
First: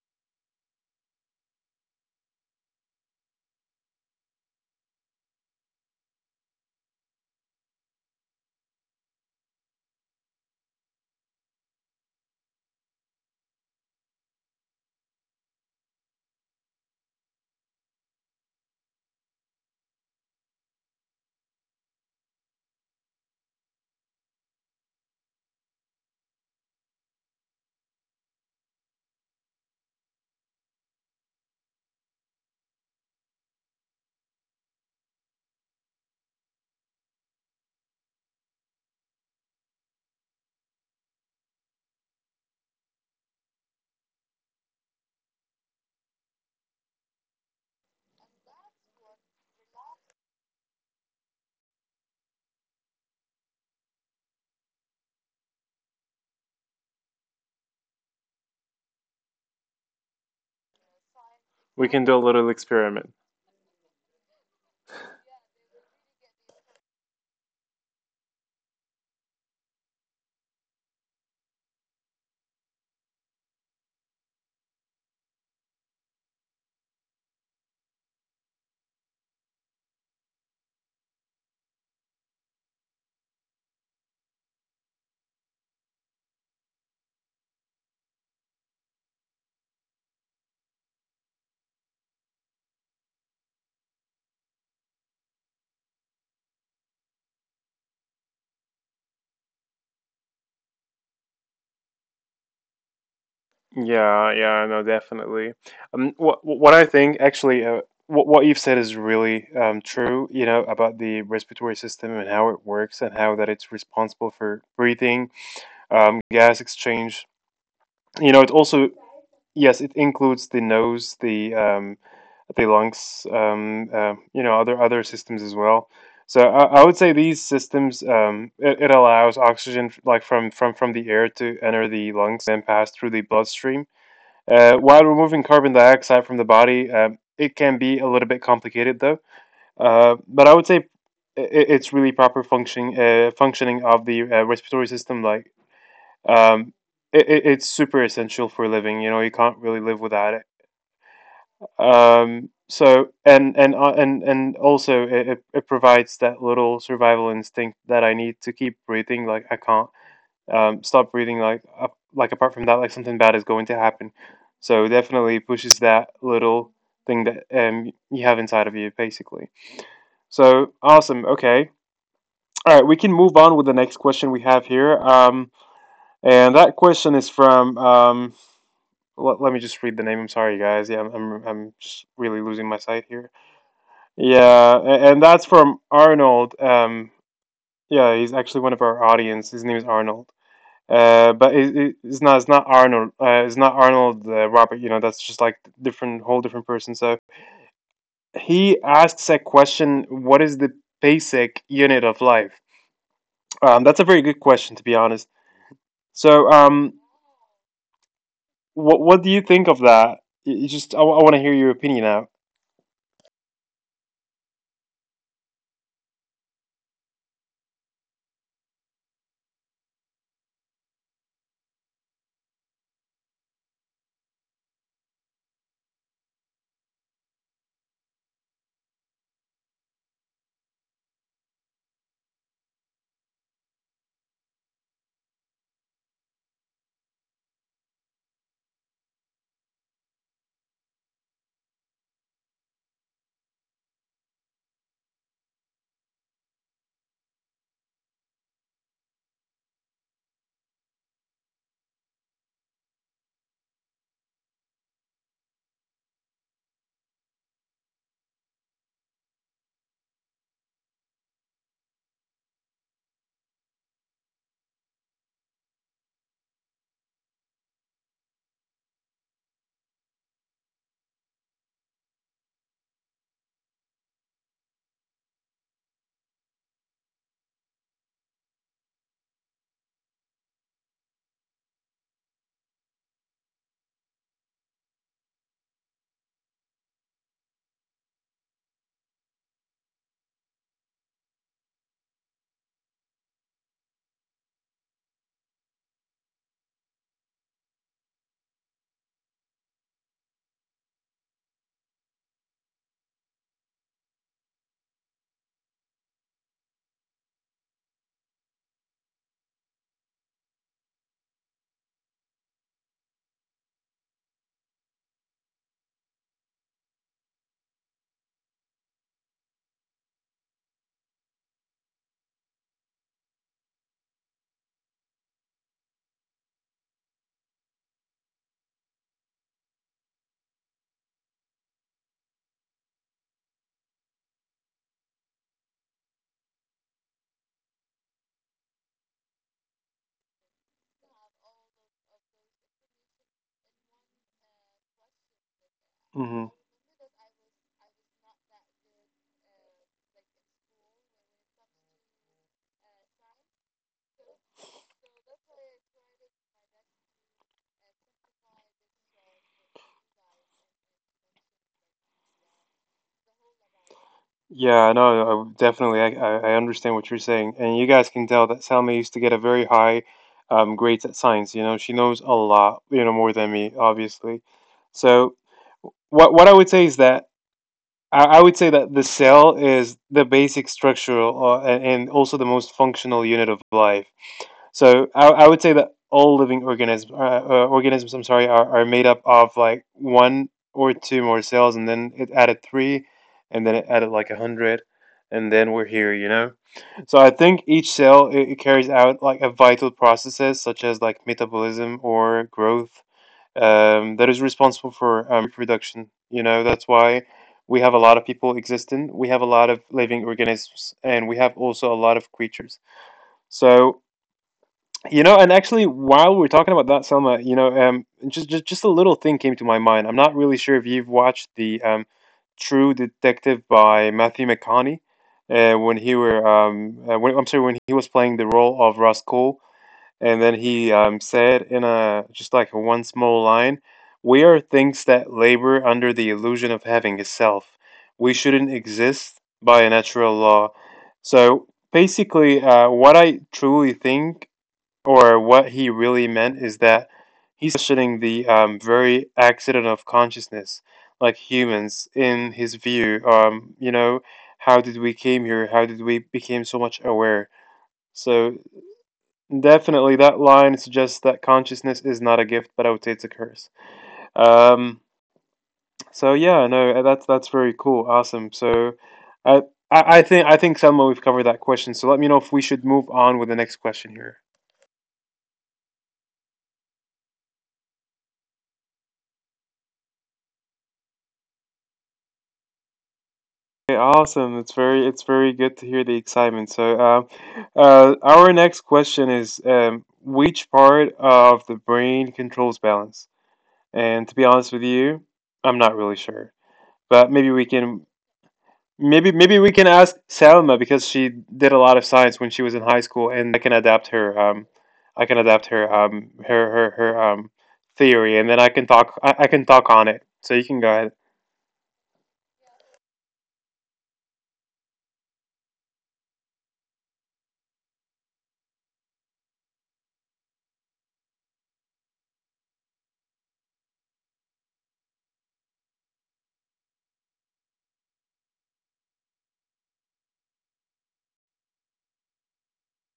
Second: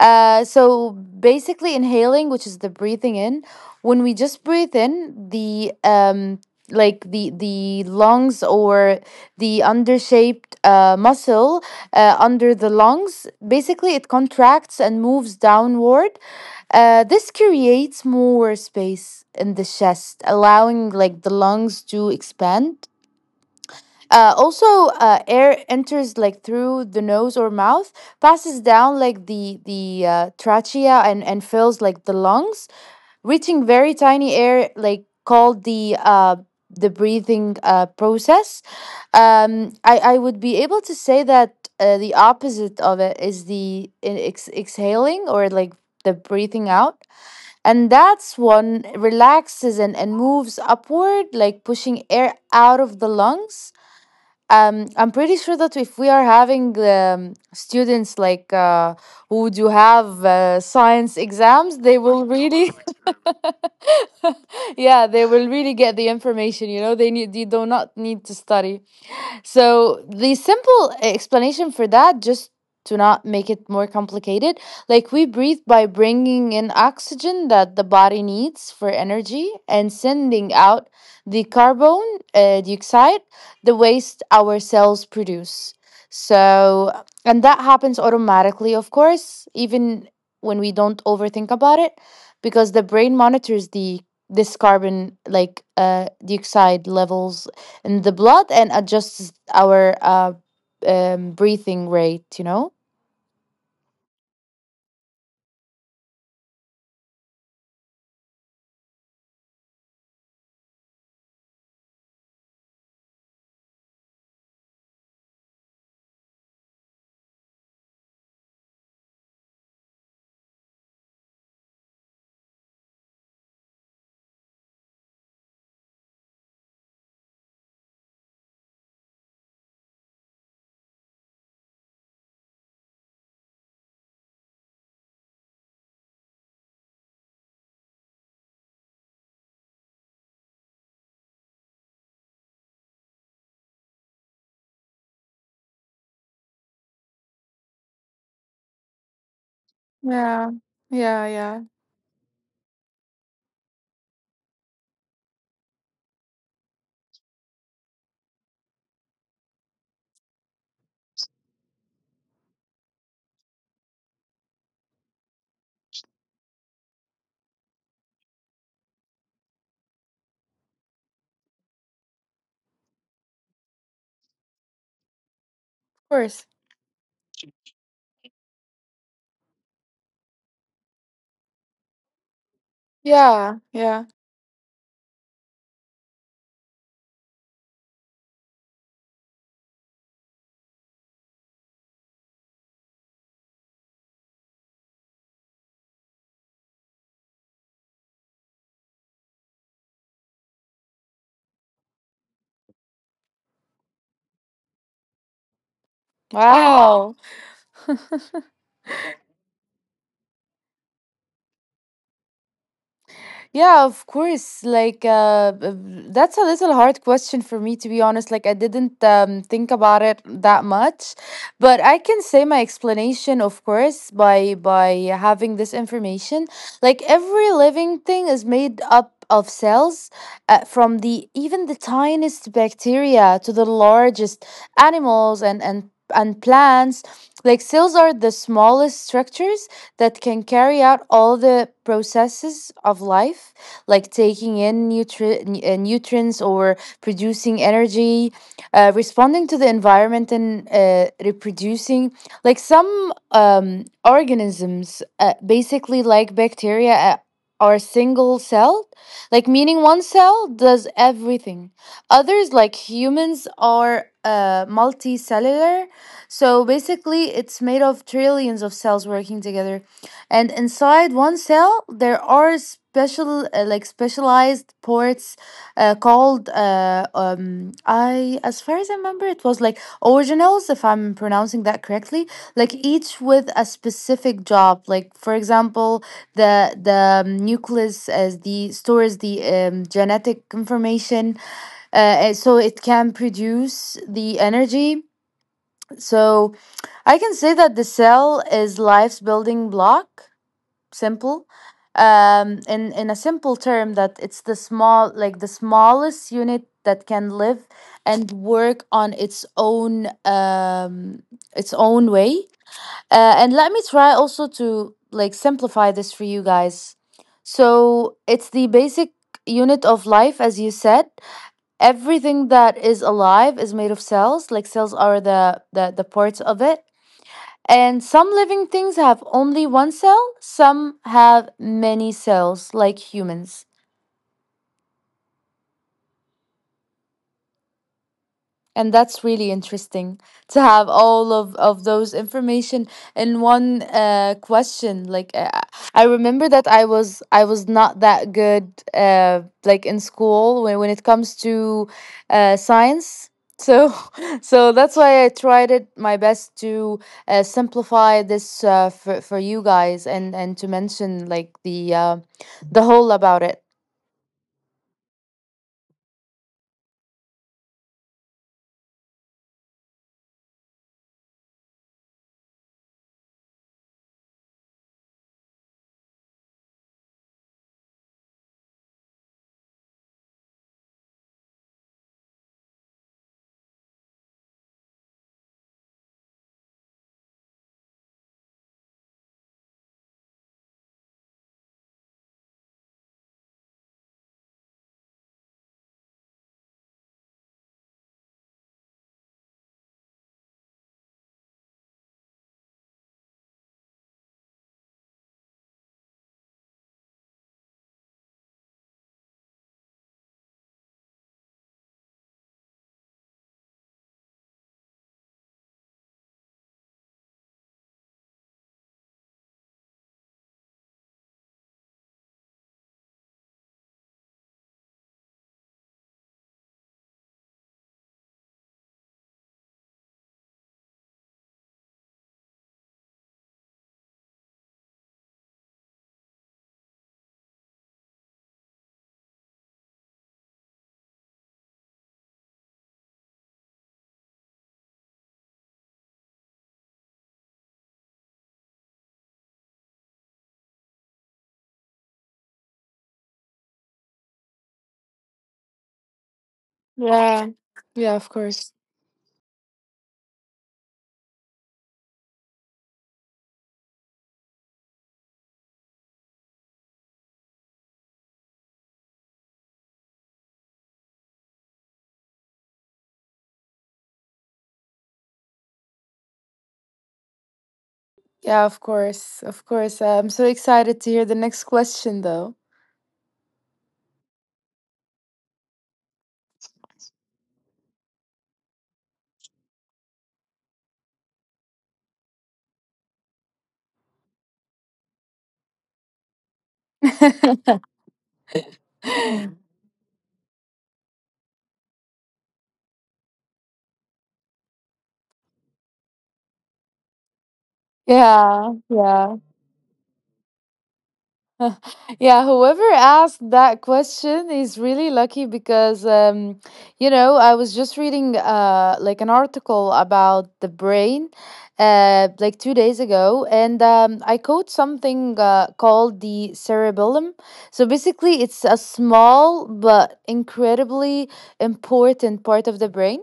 [SPEAKER 2] uh, So basically, inhaling, which is the breathing in, when we just breathe in, the um, like the the lungs, or the undershaped uh, muscle uh, under the lungs, basically it contracts and moves downward. Uh, this creates more space in the chest, allowing like the lungs to expand. Uh, also, uh, air enters like through the nose or mouth, passes down like the the uh, trachea and and fills like the lungs, reaching very tiny air like called the uh, the breathing uh, process. Um, I I would be able to say that uh, the opposite of it is the in- ex- exhaling, or like the breathing out. And that's one relaxes and and moves upward, like pushing air out of the lungs. um, I'm pretty sure that if we are having um, students like uh, who do have uh, science exams,
[SPEAKER 1] We
[SPEAKER 2] they
[SPEAKER 1] can do a
[SPEAKER 2] will
[SPEAKER 1] little
[SPEAKER 2] really,
[SPEAKER 1] experiment.
[SPEAKER 2] yeah, they will really get the information. You know, they need they do not need to study. So the simple explanation for that, just to not make it more complicated, like we breathe by bringing in oxygen that the body needs for energy and sending out the carbon uh, dioxide, the waste our cells produce. So, and that happens automatically, of course, even when we don't overthink about it, because the brain monitors the this carbon, like uh dioxide levels in the blood, and adjusts our uh, um, breathing rate, you know?
[SPEAKER 1] Yeah, yeah, no, definitely. Um, what what I think actually, uh, what what you've said is really, um, true. You know, about the respiratory system and how it works and how that it's responsible for breathing, um, gas exchange. You know, it also— yes, it includes the nose, the, um, the lungs, um, uh, you know, other other systems as well. So, I, I would say, these systems, um, it, it allows oxygen, f- like, from from from the air, to enter the lungs and pass through the bloodstream, Uh, while removing carbon dioxide from the body. Um, it can be a little bit complicated though. Uh, but I would say, i i- it's really proper functioning, uh, functioning of the, uh, respiratory system. Like, um, it, it, it's super essential for living. You know, you can't really live without it.
[SPEAKER 2] Yeah. Yeah. Yeah. Of
[SPEAKER 1] Um so and, and uh, and and also, it, it it provides that little survival instinct that I need to keep breathing. Like I can't, um stop breathing, like, up, like, apart from that, like, something bad is going to happen. So definitely pushes that little thing that, um you have inside of you, basically. So, awesome, okay. All right, we can move on with the next question we have here, um
[SPEAKER 2] course.
[SPEAKER 1] and that question is from, um let, let me just read the name. I'm sorry, guys. Yeah, i'm i'm, I'm just really losing my sight here.
[SPEAKER 2] Yeah. Yeah.
[SPEAKER 1] Yeah, a- and that's from Arnold. Um, yeah, he's actually one of our audience. His name is Arnold. Uh, but it, it, it's not— it's not Arnold. Uh, it's not Arnold, uh, Robert. You know, that's just, like, different, whole different person. So he asks a question: what is the basic unit of life? Um, that's a very good question, to be honest. So, um,
[SPEAKER 2] Wow.
[SPEAKER 1] what what do you think of that? You you just I want to hear your opinion.
[SPEAKER 2] Yeah, of course. Like, uh, b- b- that's a little hard question for me, to be honest. Like, I didn't um, think about it that much, but I can say my explanation, of course, by by having this information. Like, every living thing is made up of cells, uh, from the even the tiniest bacteria to the largest animals and and and plants. Like, cells are the smallest structures that can carry out all the processes of life, like taking in nutri- n- uh, nutrients, or producing energy, uh, responding to the environment, and uh, reproducing. Like some um, organisms, uh, basically like bacteria, uh, are single celled, like meaning one cell does everything. Others, like humans, are uh, multicellular. So basically, it's made of trillions of cells working together, and inside one cell there are special uh, like specialized ports uh, called, uh, um, I, as far as I remember, it was like originals, if I'm pronouncing that correctly, like each with a specific job. Like, for example, the the um, nucleus as the stores the um, genetic information, uh, and so it can produce the energy. So I can say that the cell is life's building block. Simple. Um in in a simple term, that it's the small, like the smallest unit that can live and work on its own, um its own way. Uh, and let me try also to like simplify this for you guys. So it's the basic unit of life, as you said. Everything that is alive is made of cells. Like cells are the the, the parts of it, and some living things have only one cell, some have many cells, like humans. And that's really interesting, to have all of, of those information in one uh, question. Like, uh, I remember
[SPEAKER 1] Hmm.
[SPEAKER 2] that I was I was not that good, uh, like in school, when, when it comes to uh, science. So so that's why I tried it my best to uh, simplify this, uh, for, for you guys, and, and to mention like the uh, the whole about it.
[SPEAKER 1] Yeah, no, I, definitely. I, I I understand what you're saying. And you guys can tell that Selma used to get a very high, um, grades at science. You know, she knows a lot, you know, more than me, obviously. So what what I would say is that, I, I would say that the cell is the basic structural, uh, a- and also the most functional unit of life. So, I, I would say that all living organisms, uh, uh, organisms, I'm sorry, are, are made up of, like, one or two more cells, and then it added three, and then it added, like, a hundred, and then we're here, you know. So I think each cell, it, it carries out, like, a vital processes such as, like, metabolism or growth, um, that is responsible for, um, reproduction. You know, that's why we have a lot of people existing, we have a lot of living organisms, and we have also a lot of creatures. So, you know, and actually, while we're talking about that, Selma, you know, um, just, just just a little thing came to my mind. I'm not really sure if you've watched the, um, True Detective by Matthew McConaughey. Uh, when he were, um, uh, when, I'm sorry, when he was playing the role of Ross Cole, and then he um, said in a just like a one small line, "We are things that labor under the illusion of having a self. We shouldn't exist by a natural law." So basically, uh, what I truly think, or what he really meant, is that he's questioning the um, very accident of consciousness, like humans, in his view. Um, you know, how did we came here? How did we became so much
[SPEAKER 2] Yeah.
[SPEAKER 1] aware?
[SPEAKER 2] Yeah, of
[SPEAKER 1] So
[SPEAKER 2] course.
[SPEAKER 1] definitely, that line suggests that consciousness is not a gift, but I would say it's a curse. Um, so yeah, no, uh, that's that's very cool, awesome. So, I I I think I think Selma, we've covered that question. So let me know if we should move on with the next question here.
[SPEAKER 2] Yeah, of course. Of course. uh, I'm so excited to hear the next question, though.
[SPEAKER 1] Okay, awesome. It's very it's very good to hear the excitement. So, um, uh, our next question is, um, which part of the brain controls balance? And to be honest with you, I'm not really sure, but maybe we can Maybe maybe we can ask Salma because she did a lot of science when she was in high school, and I can adapt her. Um, I can adapt her. Um, her her her um theory, and then
[SPEAKER 2] Yeah,
[SPEAKER 1] I can talk.
[SPEAKER 2] yeah.
[SPEAKER 1] I, I can talk on it. So you can go ahead.
[SPEAKER 2] Yeah, whoever asked that question is really lucky, because um you know, I was just reading uh like an article about the brain uh like two days ago, and um I quote something uh, called the cerebellum. So basically, it's a small but incredibly important part of the brain,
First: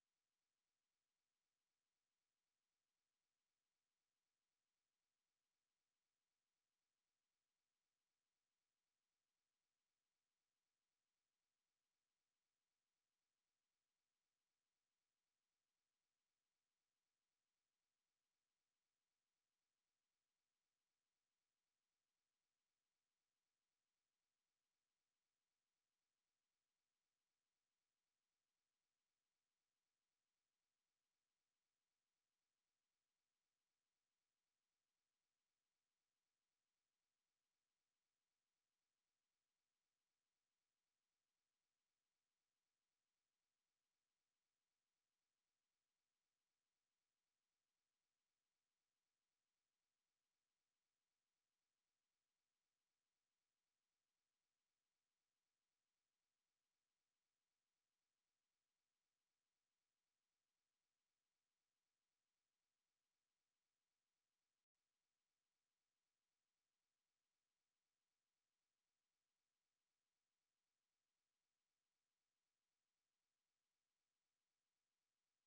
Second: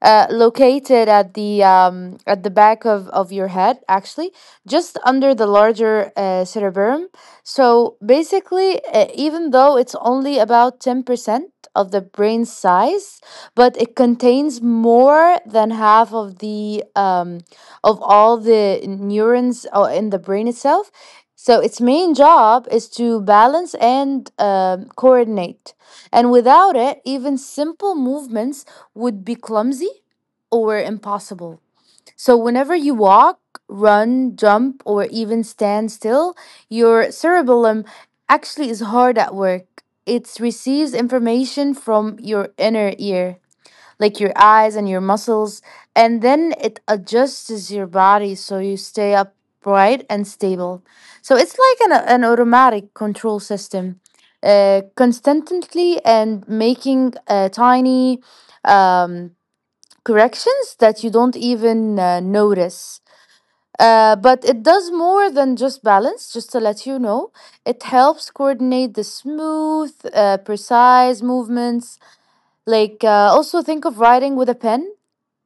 [SPEAKER 2] uh, located at the um, at the back of, of your head, actually, just under the larger uh, cerebrum. So basically, uh, even though it's only about ten percent of the brain size, but it contains more than half of the um, of all the neurons uh, in the brain itself. So its main job is to balance and um coordinate. And without it, even simple movements would be clumsy or impossible. So, whenever you walk, run, jump, or even stand still, your cerebellum actually is hard at work. It receives information from your inner ear, like your eyes and your muscles, and then it adjusts your body so you stay upright and stable. So, it's like an, an automatic control system. Uh, constantly and making uh, tiny um, corrections that you don't even uh, notice. Uh, but it does more than just balance, just to let you know. It helps coordinate the smooth, uh, precise movements. Like, uh, also think of writing with a pen,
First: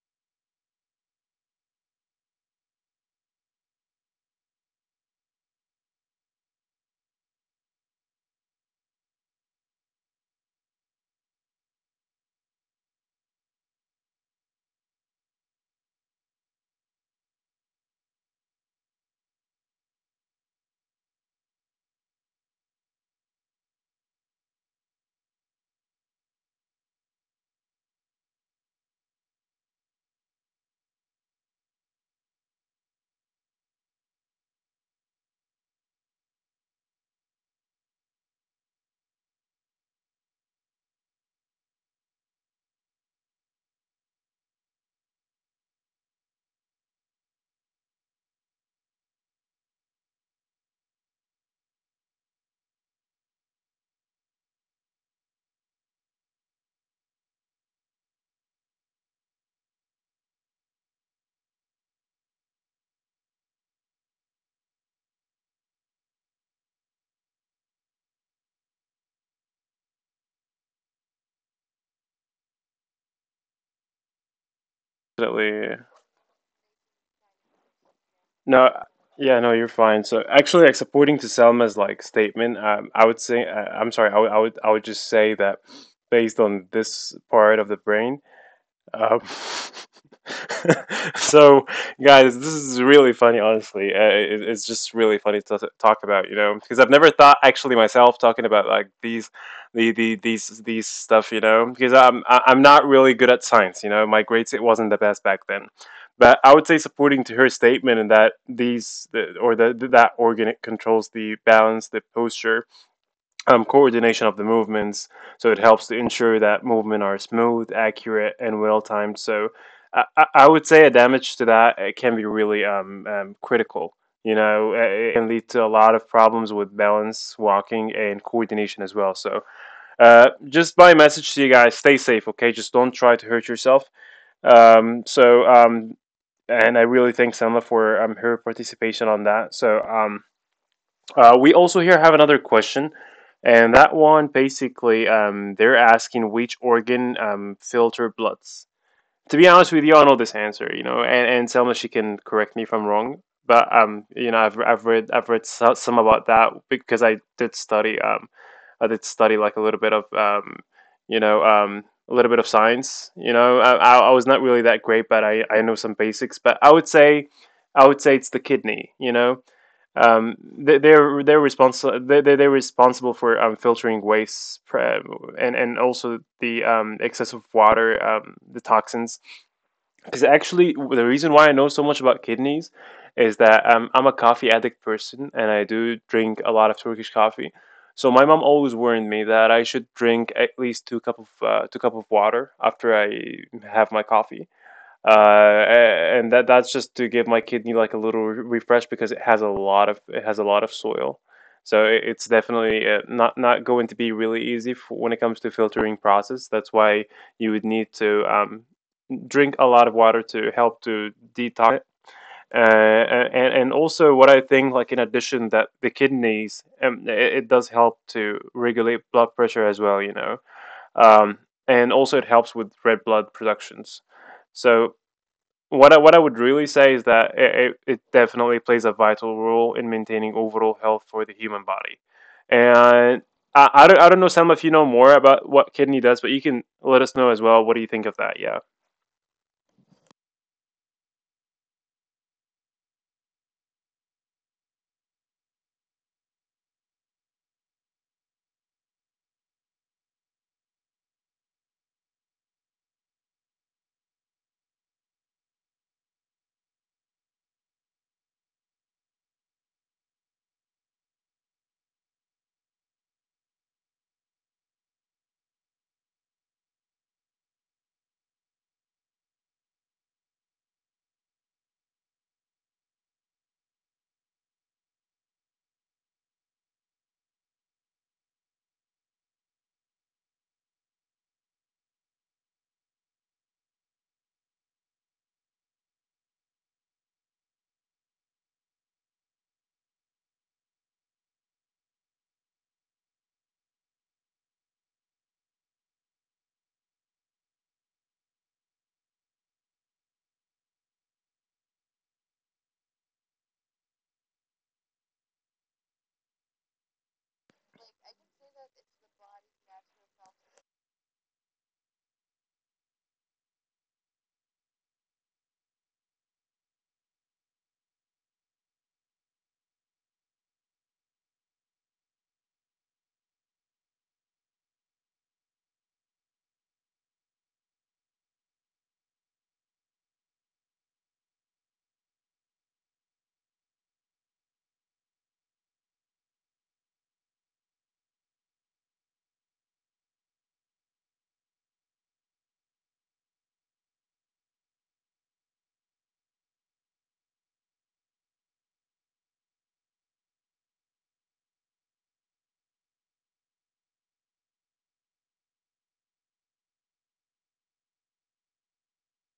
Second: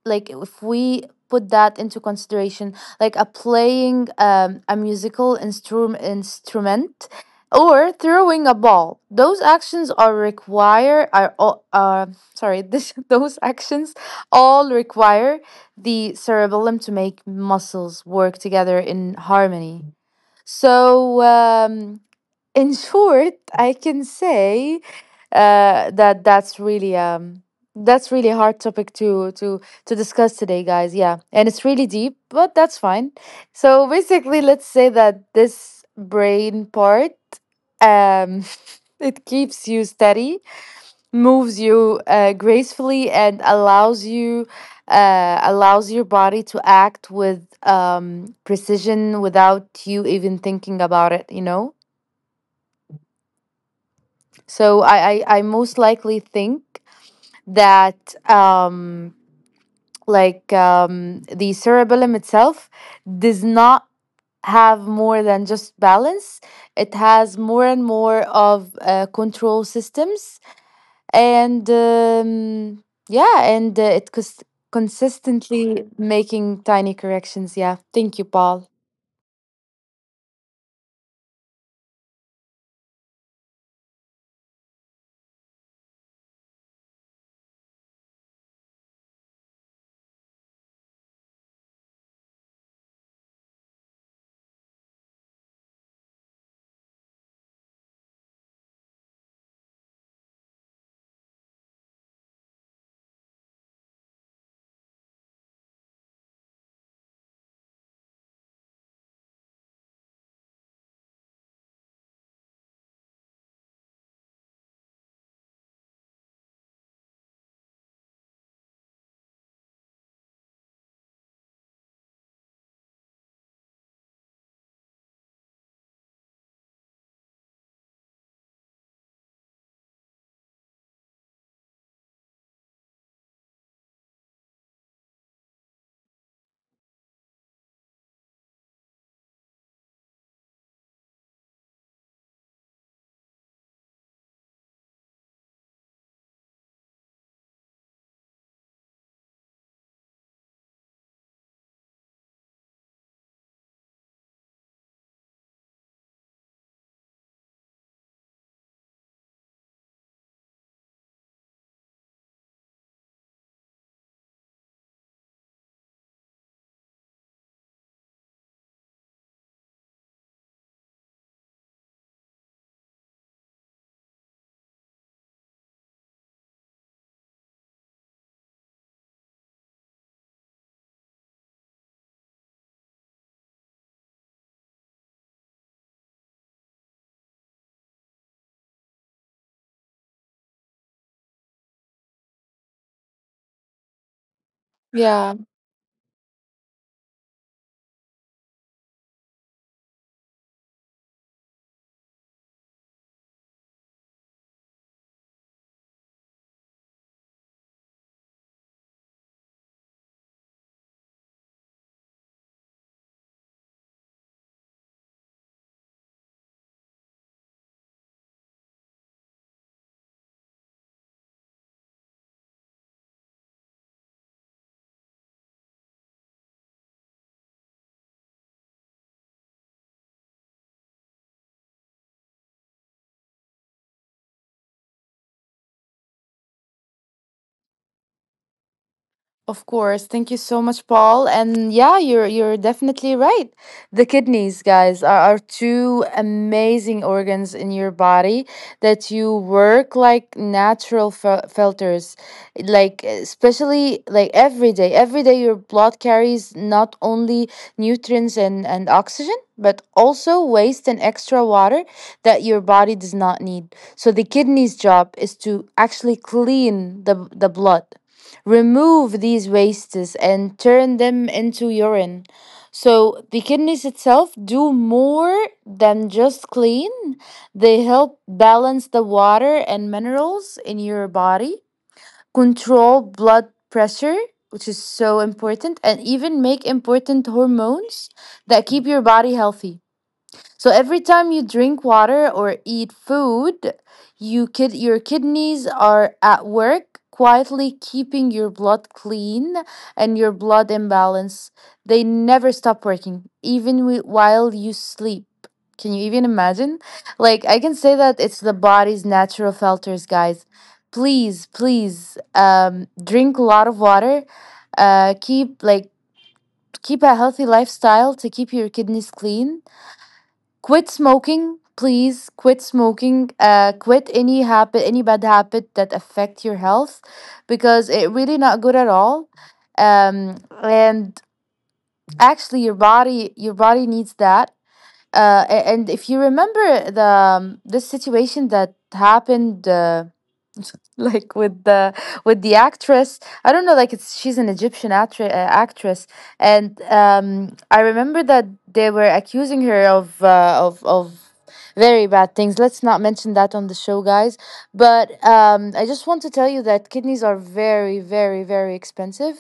[SPEAKER 2] like if we put that into consideration, like a playing um, a musical instrum- instrument, or throwing a ball. Those actions are require are all uh, sorry, this, those actions all require the cerebellum to make muscles work together in harmony. So um, in short, I can say uh, that that's really um that's really a hard topic to to to discuss today, guys. Yeah, and it's really deep, but that's fine. So basically, let's say that this brain part, um it keeps you steady, moves you uh, gracefully, and allows you uh, allows your body to act with um precision, without you even thinking about it, you know. So I, I, I most likely think that um, like um, the cerebellum itself does not have more than just balance. It has more and more of uh, control systems, and um, yeah, and uh, it cons-
[SPEAKER 1] Definitely.
[SPEAKER 2] consistently making tiny corrections. Yeah, thank you, Paul.
[SPEAKER 1] No, yeah, no, you're fine. So actually, like supporting to Selma's like statement, um, I would say, uh, I'm sorry, I would, I would, I would just say that based on this part of the brain. Um, so, guys, this is really funny, honestly. Uh, it, it's just really funny to t- talk about, you know, because I've never thought actually myself talking about like these, the, the these these stuff, you know, because I'm I- I'm not really good at science, you know. My grades it wasn't the best back then, but I would say supporting to her statement in that these the, or the, that organ it controls the balance, the posture um, coordination of the movements. So it helps to ensure that movement are smooth, accurate, and well timed. So I, I I would say a damage to that it can be really um, um, critical. You know, uh, it can lead to a lot of problems with balance, walking, and coordination as well. So, uh, just my message to you guys: stay safe, okay? Just don't try to hurt yourself. Um, so, um, and I really thank Selma for um, her participation on that. So, um, uh, we also here have another question, and that one basically um, they're asking which organ um, filter bloods. To be honest with you, I know this answer, you know, and, and Selma she can correct me if I'm wrong, but um, you know, I've I've read I've read so- some about that because I did study um, I did study like a little bit of um, you know um, a little bit of science, you know, I, I I was not really that great, but I I know some basics, but I would say I would say it's the kidney, you know um, they, they're they're responsible they, they- are responsible for um, filtering waste pra- and and also the um, excess of water um, the toxins because actually the reason why I know so much about kidneys is that um, I'm a coffee addict person and I do drink a lot of Turkish coffee, so my mom always warned me that I should drink at least two cup of uh, two cup of water after I have my coffee, uh,
[SPEAKER 2] Yeah.
[SPEAKER 1] and that that's just to give my kidney like a little re- refresh because it has a lot of it has a lot of soil, so it, it's definitely uh, not not going to be really easy for, when it comes to filtering process. That's why you would need to um, drink a lot of water to help to detox it. Uh, and and also what I think like in addition that the kidneys um, it, it does help to regulate blood pressure as well. You know, um, and also it helps with red blood productions. So what I, what I would really say is that it, it it definitely plays a vital role in maintaining overall health for the human body. And I, I, don't, I don't know, Sam, if you know more about what kidney does, but you can let us know as well. What do you think of that? Yeah.
[SPEAKER 2] Of course. Thank you so much, Paul. And yeah, you're you're definitely right. The kidneys, guys, are, are two amazing organs in your body that you work like natural fil- filters. Like especially like every day. Every day your blood carries not only nutrients and, and oxygen, but also waste and extra water that your body does not need. So the kidney's job is to actually clean the the blood, remove these wastes and turn them into urine. So the kidneys itself do more than just clean. They help balance the water and minerals in your body, control blood pressure, which is so important, and even make important hormones that keep your body healthy. So every time you drink water or eat food, you kid your kidneys are at work, quietly keeping your blood clean and your blood in balance. They never stop working, even wi- while you sleep. Can you even imagine? Like I can say that it's the body's natural filters, guys. Please, please um drink a lot of water. Uh, keep like keep a healthy lifestyle to keep your kidneys clean. Quit smoking. Please quit smoking. Uh quit any habit, any bad habit that affect your health, because it really not good at all. um and actually your body, your body needs that. Uh a- and if you remember the um, this situation that happened, uh, like with the with the actress, I don't know, like it's she's an Egyptian actre- uh, actress, and um I remember that they were accusing her of uh, of of very bad things. Let's not mention that on the show, guys. But um I just want to tell you that kidneys are very, very, very expensive.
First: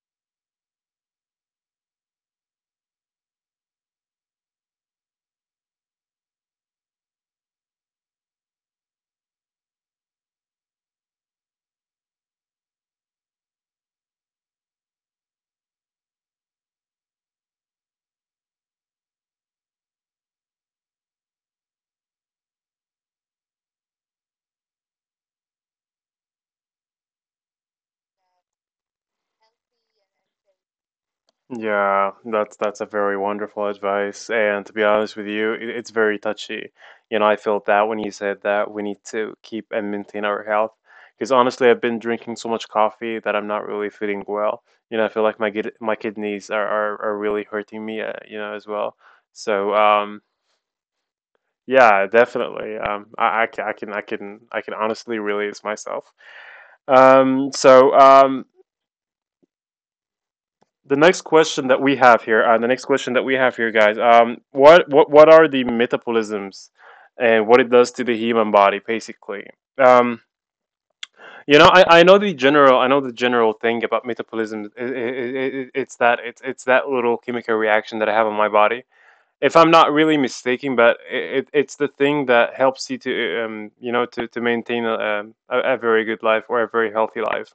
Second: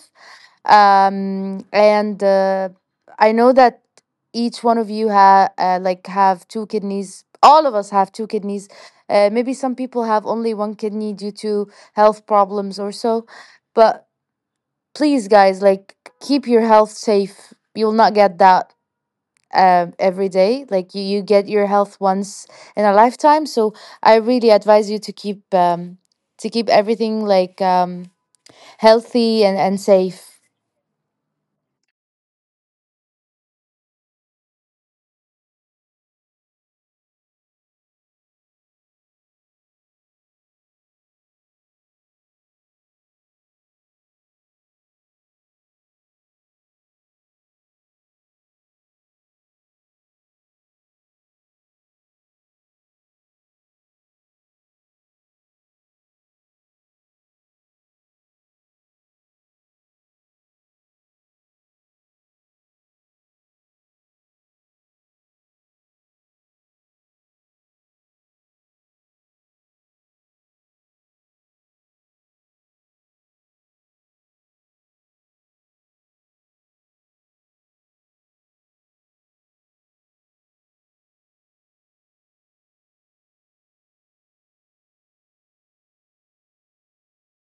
[SPEAKER 2] um And uh, I know that each one of you have uh, like have two kidneys, all of us have two kidneys. Uh, maybe some people have only one kidney due to health problems or so. But please, guys, like keep your health safe. You'll not get that uh, every day. Like you, you get your health once in a lifetime. So I really advise you to keep um to keep everything like um healthy and and safe.
[SPEAKER 1] Yeah, that's that's a very wonderful advice. And to be honest with you, it, it's very touchy. You know, I felt that when you said that we need to keep and maintain our health. Because honestly, I've been drinking so much coffee that I'm not really feeling well. You know, I feel like my kid, my kidneys are, are, are really hurting me. Uh, you know, as well. So um, yeah, definitely. Um, I, I can I can I can I can honestly release myself. Um, so um, the next question that we have here, uh, the next question that we have here, guys, um, what what what are the metabolisms and what it does to the human body, basically? Um, you know, I, I know the general I know the general thing about metabolism. I I I It's that it's it's that little chemical reaction that I have on my body if I'm not really mistaken, but it, it's the thing that helps you to um, you know to to maintain a, um, a, a very good life or a very healthy life.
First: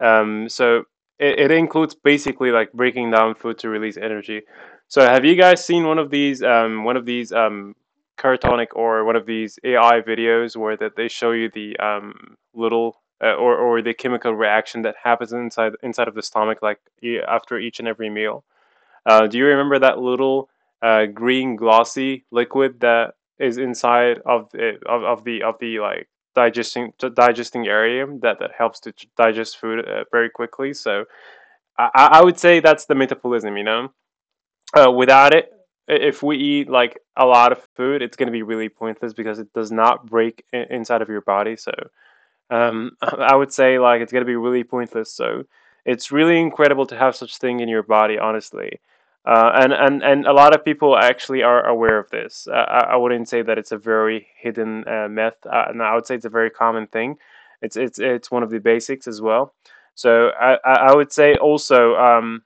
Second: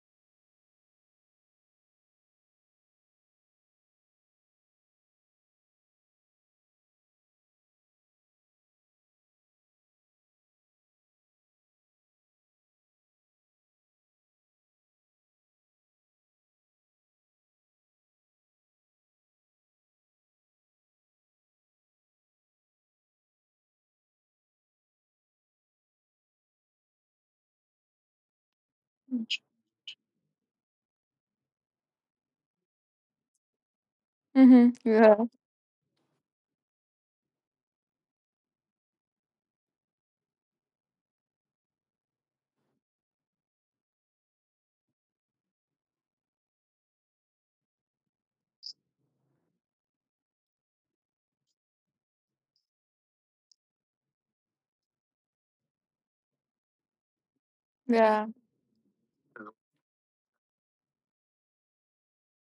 [SPEAKER 1] Um, so it, it includes basically like breaking down food to release energy. So have you guys seen one of these um, one of these um, Cartonic or one of these A I videos where that they show you the um, little uh, or or the chemical reaction that happens inside inside of the stomach like e- after each and every meal? Uh, do you remember that little uh, green glossy liquid that is inside of it, of of the of the like digesting the digesting area that that helps to ch- digest food uh, very quickly? So I I would say that's the metabolism. You know,
[SPEAKER 2] Mm-hmm.
[SPEAKER 1] uh, without it. If we eat like a lot of food, it's going to be really pointless because it does not break i- inside of your body. So um, I would say like it's gonna be really pointless. So it's really incredible to have such thing in your body, honestly. Uh, and, and and A lot of people actually are aware of this. Uh, I, I wouldn't say that it's a very hidden uh, myth, uh, and I would say it's a very common thing. It's it's
[SPEAKER 2] Yeah.
[SPEAKER 1] it's one of the basics as well. So I, I I would say also. Um,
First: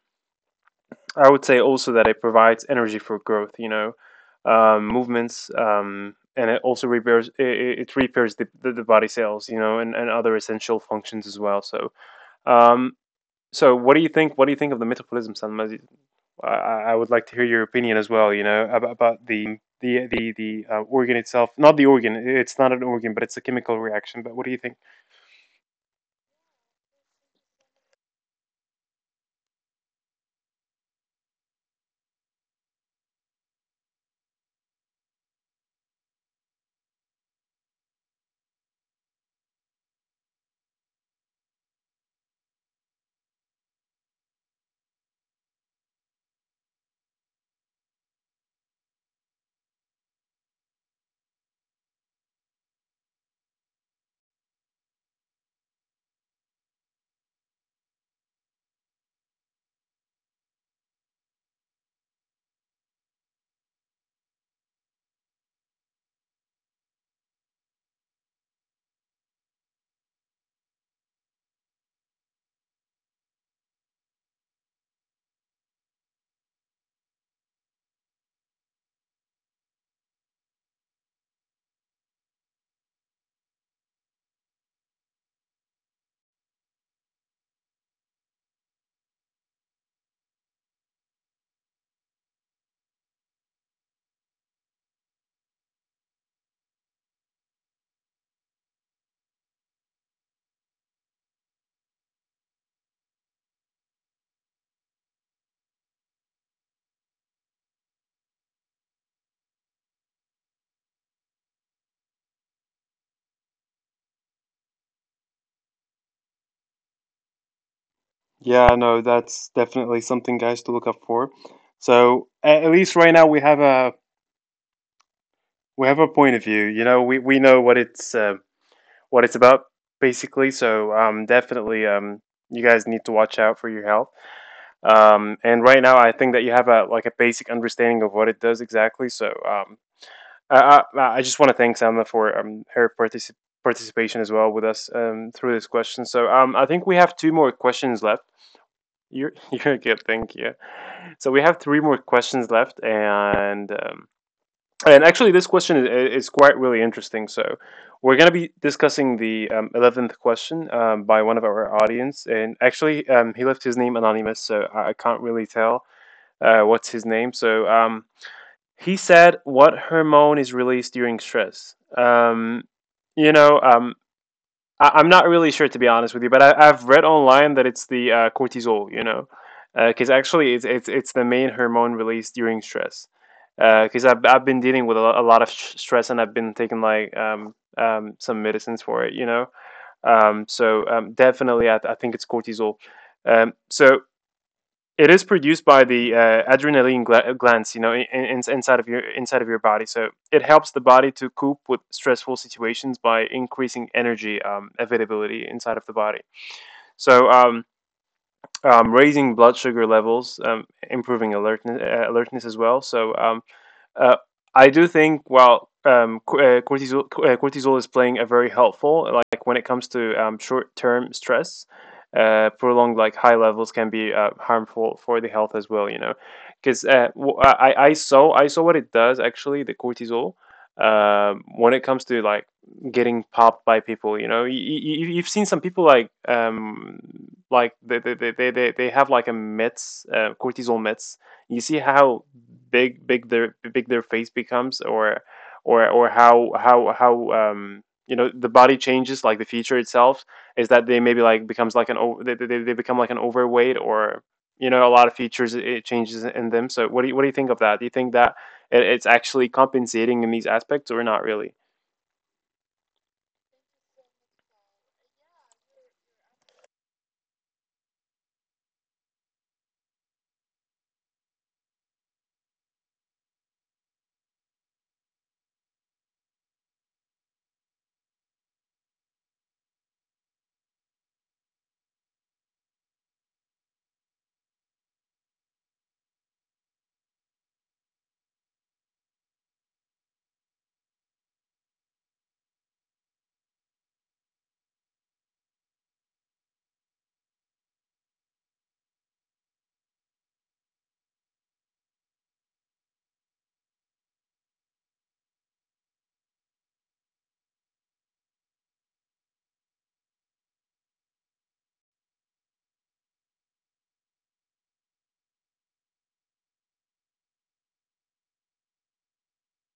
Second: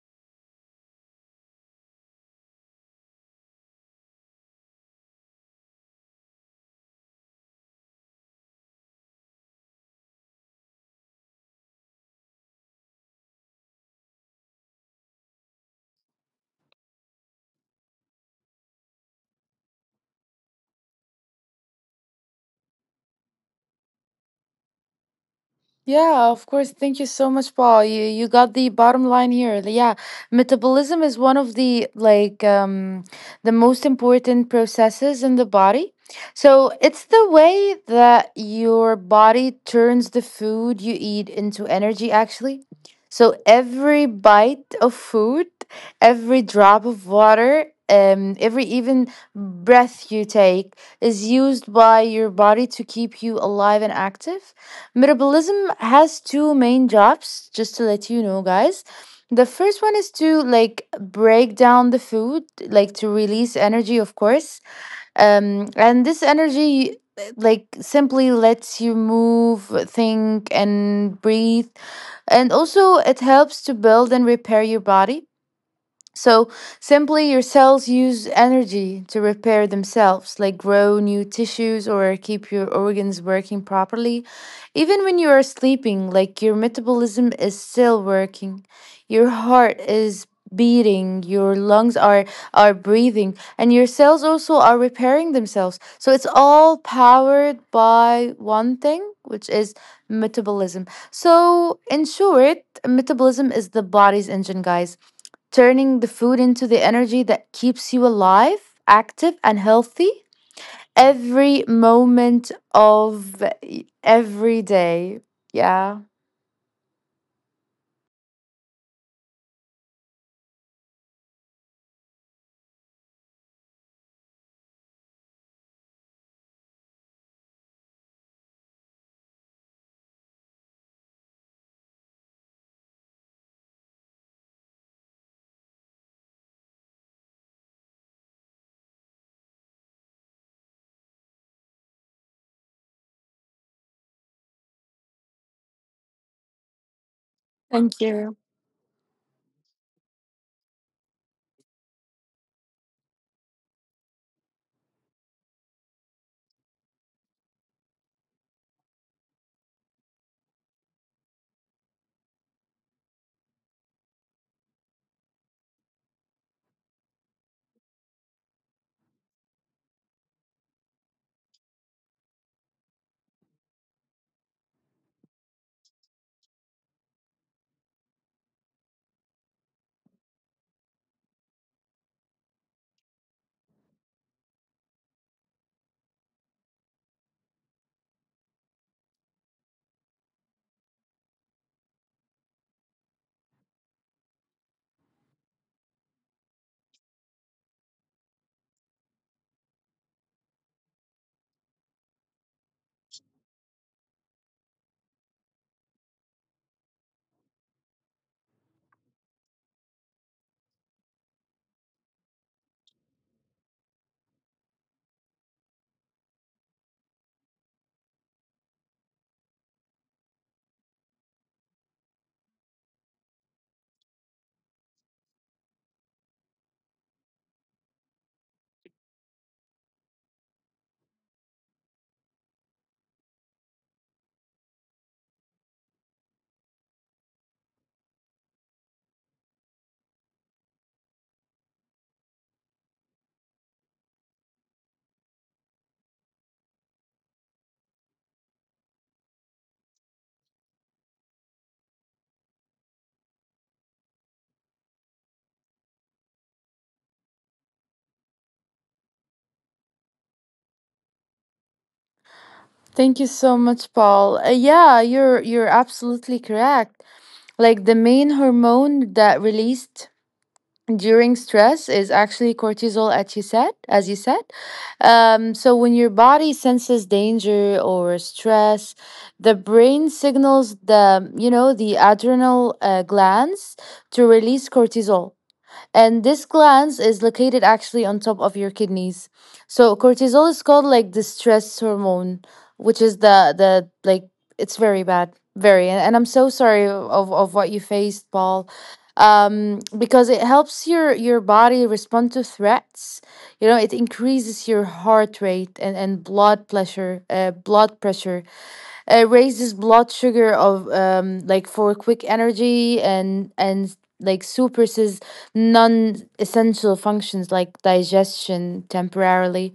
[SPEAKER 1] I would say also that it provides energy for growth, you know, um, movements, um, and it also repairs it, it repairs the, the, the body cells, you know, and, and other essential functions as well. So, um, so what do you think? What do you think of the metabolism, Salma? I, I I would like to hear your opinion as well, you know, about, about the the the the uh, organ itself. Not the organ; it's not an organ, but it's a chemical reaction. But what do you think?
[SPEAKER 2] Yeah, of course. Thank you so much, Paul. You you got the bottom line here. Yeah. Metabolism is one of the like um the most important processes in the body. So it's the way that your body turns the food you eat into energy, actually. So every bite of food, every drop of water, um, every even breath you take is used by your body to keep you alive and active. Metabolism has two main jobs, just to let you know, guys. The first one is to like break down the food, like to release energy, of course. Um, and this energy, uh, like simply lets you move, think, and breathe. And also, it helps to build and repair your body. So simply, your cells use energy to repair themselves, like grow new tissues or keep your organs working properly. Even when you are sleeping, like your metabolism is still working, your heart is beating, your lungs are are breathing, and your cells also are repairing themselves. So it's all powered by one thing, which is metabolism. So in short, metabolism is the body's engine, guys, turning the food into the energy that keeps you alive, active, and healthy every moment of every day. Yeah.
[SPEAKER 1] Yeah, no, that's definitely something guys to look up for. So a- at least right now we have a we have a point of view. You know, we we know what it's uh, what it's about basically. So um, definitely, um, you guys need to watch out for your health. Um, and right now, I think that you have a like a basic understanding of what it does exactly. So um, I, I I just want to thank Selma for um, her particip participation as well with us um, through this question. So um, I think we have two more
[SPEAKER 2] Thank
[SPEAKER 1] questions left.
[SPEAKER 2] you.
[SPEAKER 1] You're you're good, thank you. So we have three more questions left, and um, and actually, this question is, is quite really interesting. So, we're going to be discussing the um, eleventh question um, by one of our audience. And actually, um, he left his name anonymous, so I I can't really tell uh, what's his name. So, um, he said, what hormone is released during stress? Um, you know, um, I, I'm not really sure to be honest with you, but I, I've read online that it's the uh, cortisol, you know, because actually it's, it's it's the main hormone released during stress. Because I've I've been dealing with a lot, a lot of sh- stress and I've been taking like um, um, some medicines for it, you know. Um, so um, definitely, I, I think it's cortisol. Um, so it is produced by the uh, adrenaline gla- glands, you know, in, in, inside of your inside of your body. So it helps the body to cope with stressful situations by increasing energy um, availability inside of the body. So um, um, Raising blood sugar levels, um, improving alertness, uh, alertness as well. So um, uh, I do think well, um, uh, cortisol uh, cortisol is playing a very helpful like when it comes to um, short-term stress, uh, prolonged like high levels can be uh, harmful for the health as well. You know, because uh, w- I I- I saw I saw what it does actually the cortisol um, when it comes to like getting popped by people. You know, you, you, you've seen some people like um like they they they they, they they have like a meds uh, cortisol meds you see how big big their big their face becomes or or or how how how um you know the body changes like the feature itself is that they maybe like becomes like an over they, they, they become like an overweight or you know a lot of features it it changes in them. So what do you what do you think of that? Do you think that it, it's actually compensating in these aspects or not really?
[SPEAKER 2] Thank you so much, Paul. Uh, yeah, you're you're absolutely correct. Like the main hormone that released during stress is actually cortisol, as you said as you said um, so when your body senses danger or stress, the brain signals the, you know, the adrenal uh, glands to release cortisol. And this gland is located actually on top of your kidneys. So cortisol is called like the stress hormone, which is the the like it's very bad. Very, and, and I'm so sorry of, of what you faced, Paul. Um, because it helps your your body respond to threats. You know, it increases your heart rate and, and blood pressure, uh, blood pressure, uh, raises blood sugar of, um, like for quick energy, and and like suppresses non-essential functions like digestion temporarily.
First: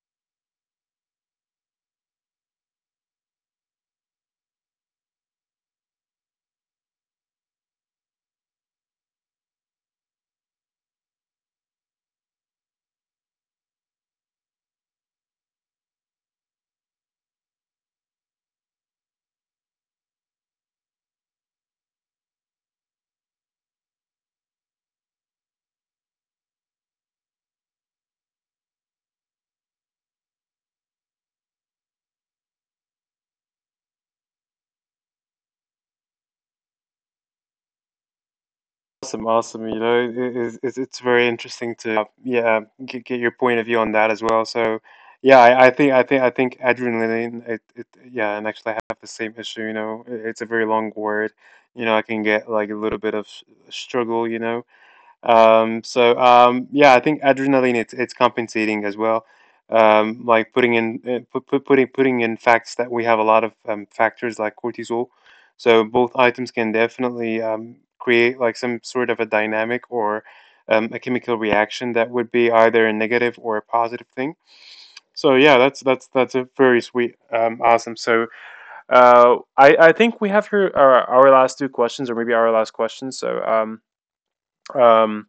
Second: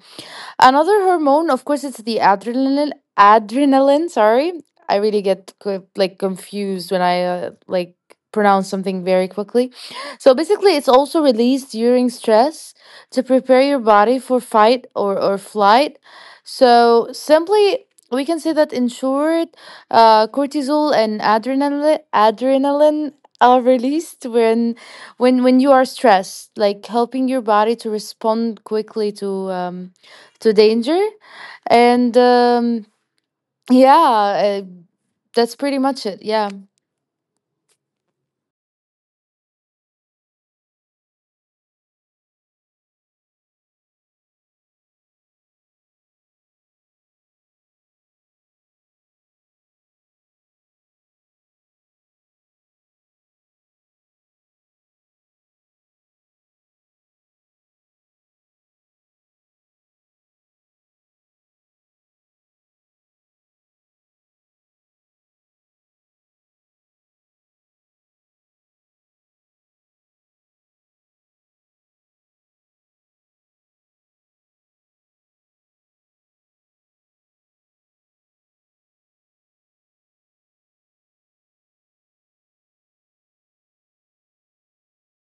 [SPEAKER 2] Another hormone, of course, it's the adrenaline. Adrenaline, sorry, I really get co- like confused when I uh, like pronounce something very quickly. So basically, it's also released during stress to prepare your body for fight or or flight. So simply. We can say that in short, uh, cortisol and adrenaline adrenaline are released when when when you are stressed, like helping your body to respond quickly to um, to danger. And um, yeah, uh, that's pretty much it. Yeah.
[SPEAKER 1] Awesome, awesome. You know, it, it, it's it's very interesting to uh, yeah, get, get your point of view on that as well. So, yeah, I, I think I think I think adrenaline. It, it Yeah, and actually I have the same issue. You know, it, it's a very long word. You know, I can get like a little bit of s- struggle. You know, um, so um, yeah, I think adrenaline it's it's compensating as well. Um, like putting in uh, put, put, putting putting in facts that we have a lot of um, factors like cortisol. So both items can definitely um, create like some sort of a dynamic or um, a chemical reaction that would be either a negative or a positive thing. So yeah, that's that's that's a very sweet, um, awesome. So uh, I I think we have here our, our last two questions or maybe our last question. So um, um,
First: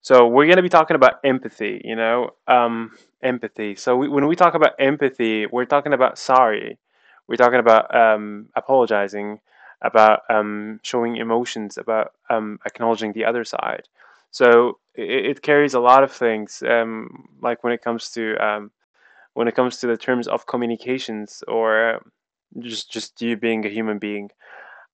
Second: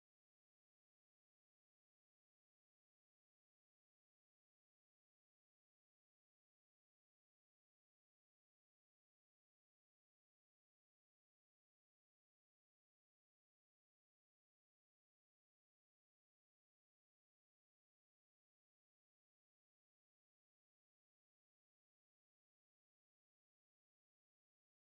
[SPEAKER 1] so we're going to be talking about empathy, you know, um, empathy. So we, when we talk about empathy, we're talking about sorry, we're talking about um, apologizing, about um, showing emotions, about um, acknowledging the other side. So it, it carries a lot of things, um, like when it comes to um, when it comes to the terms of communications or uh, just just you being a human being.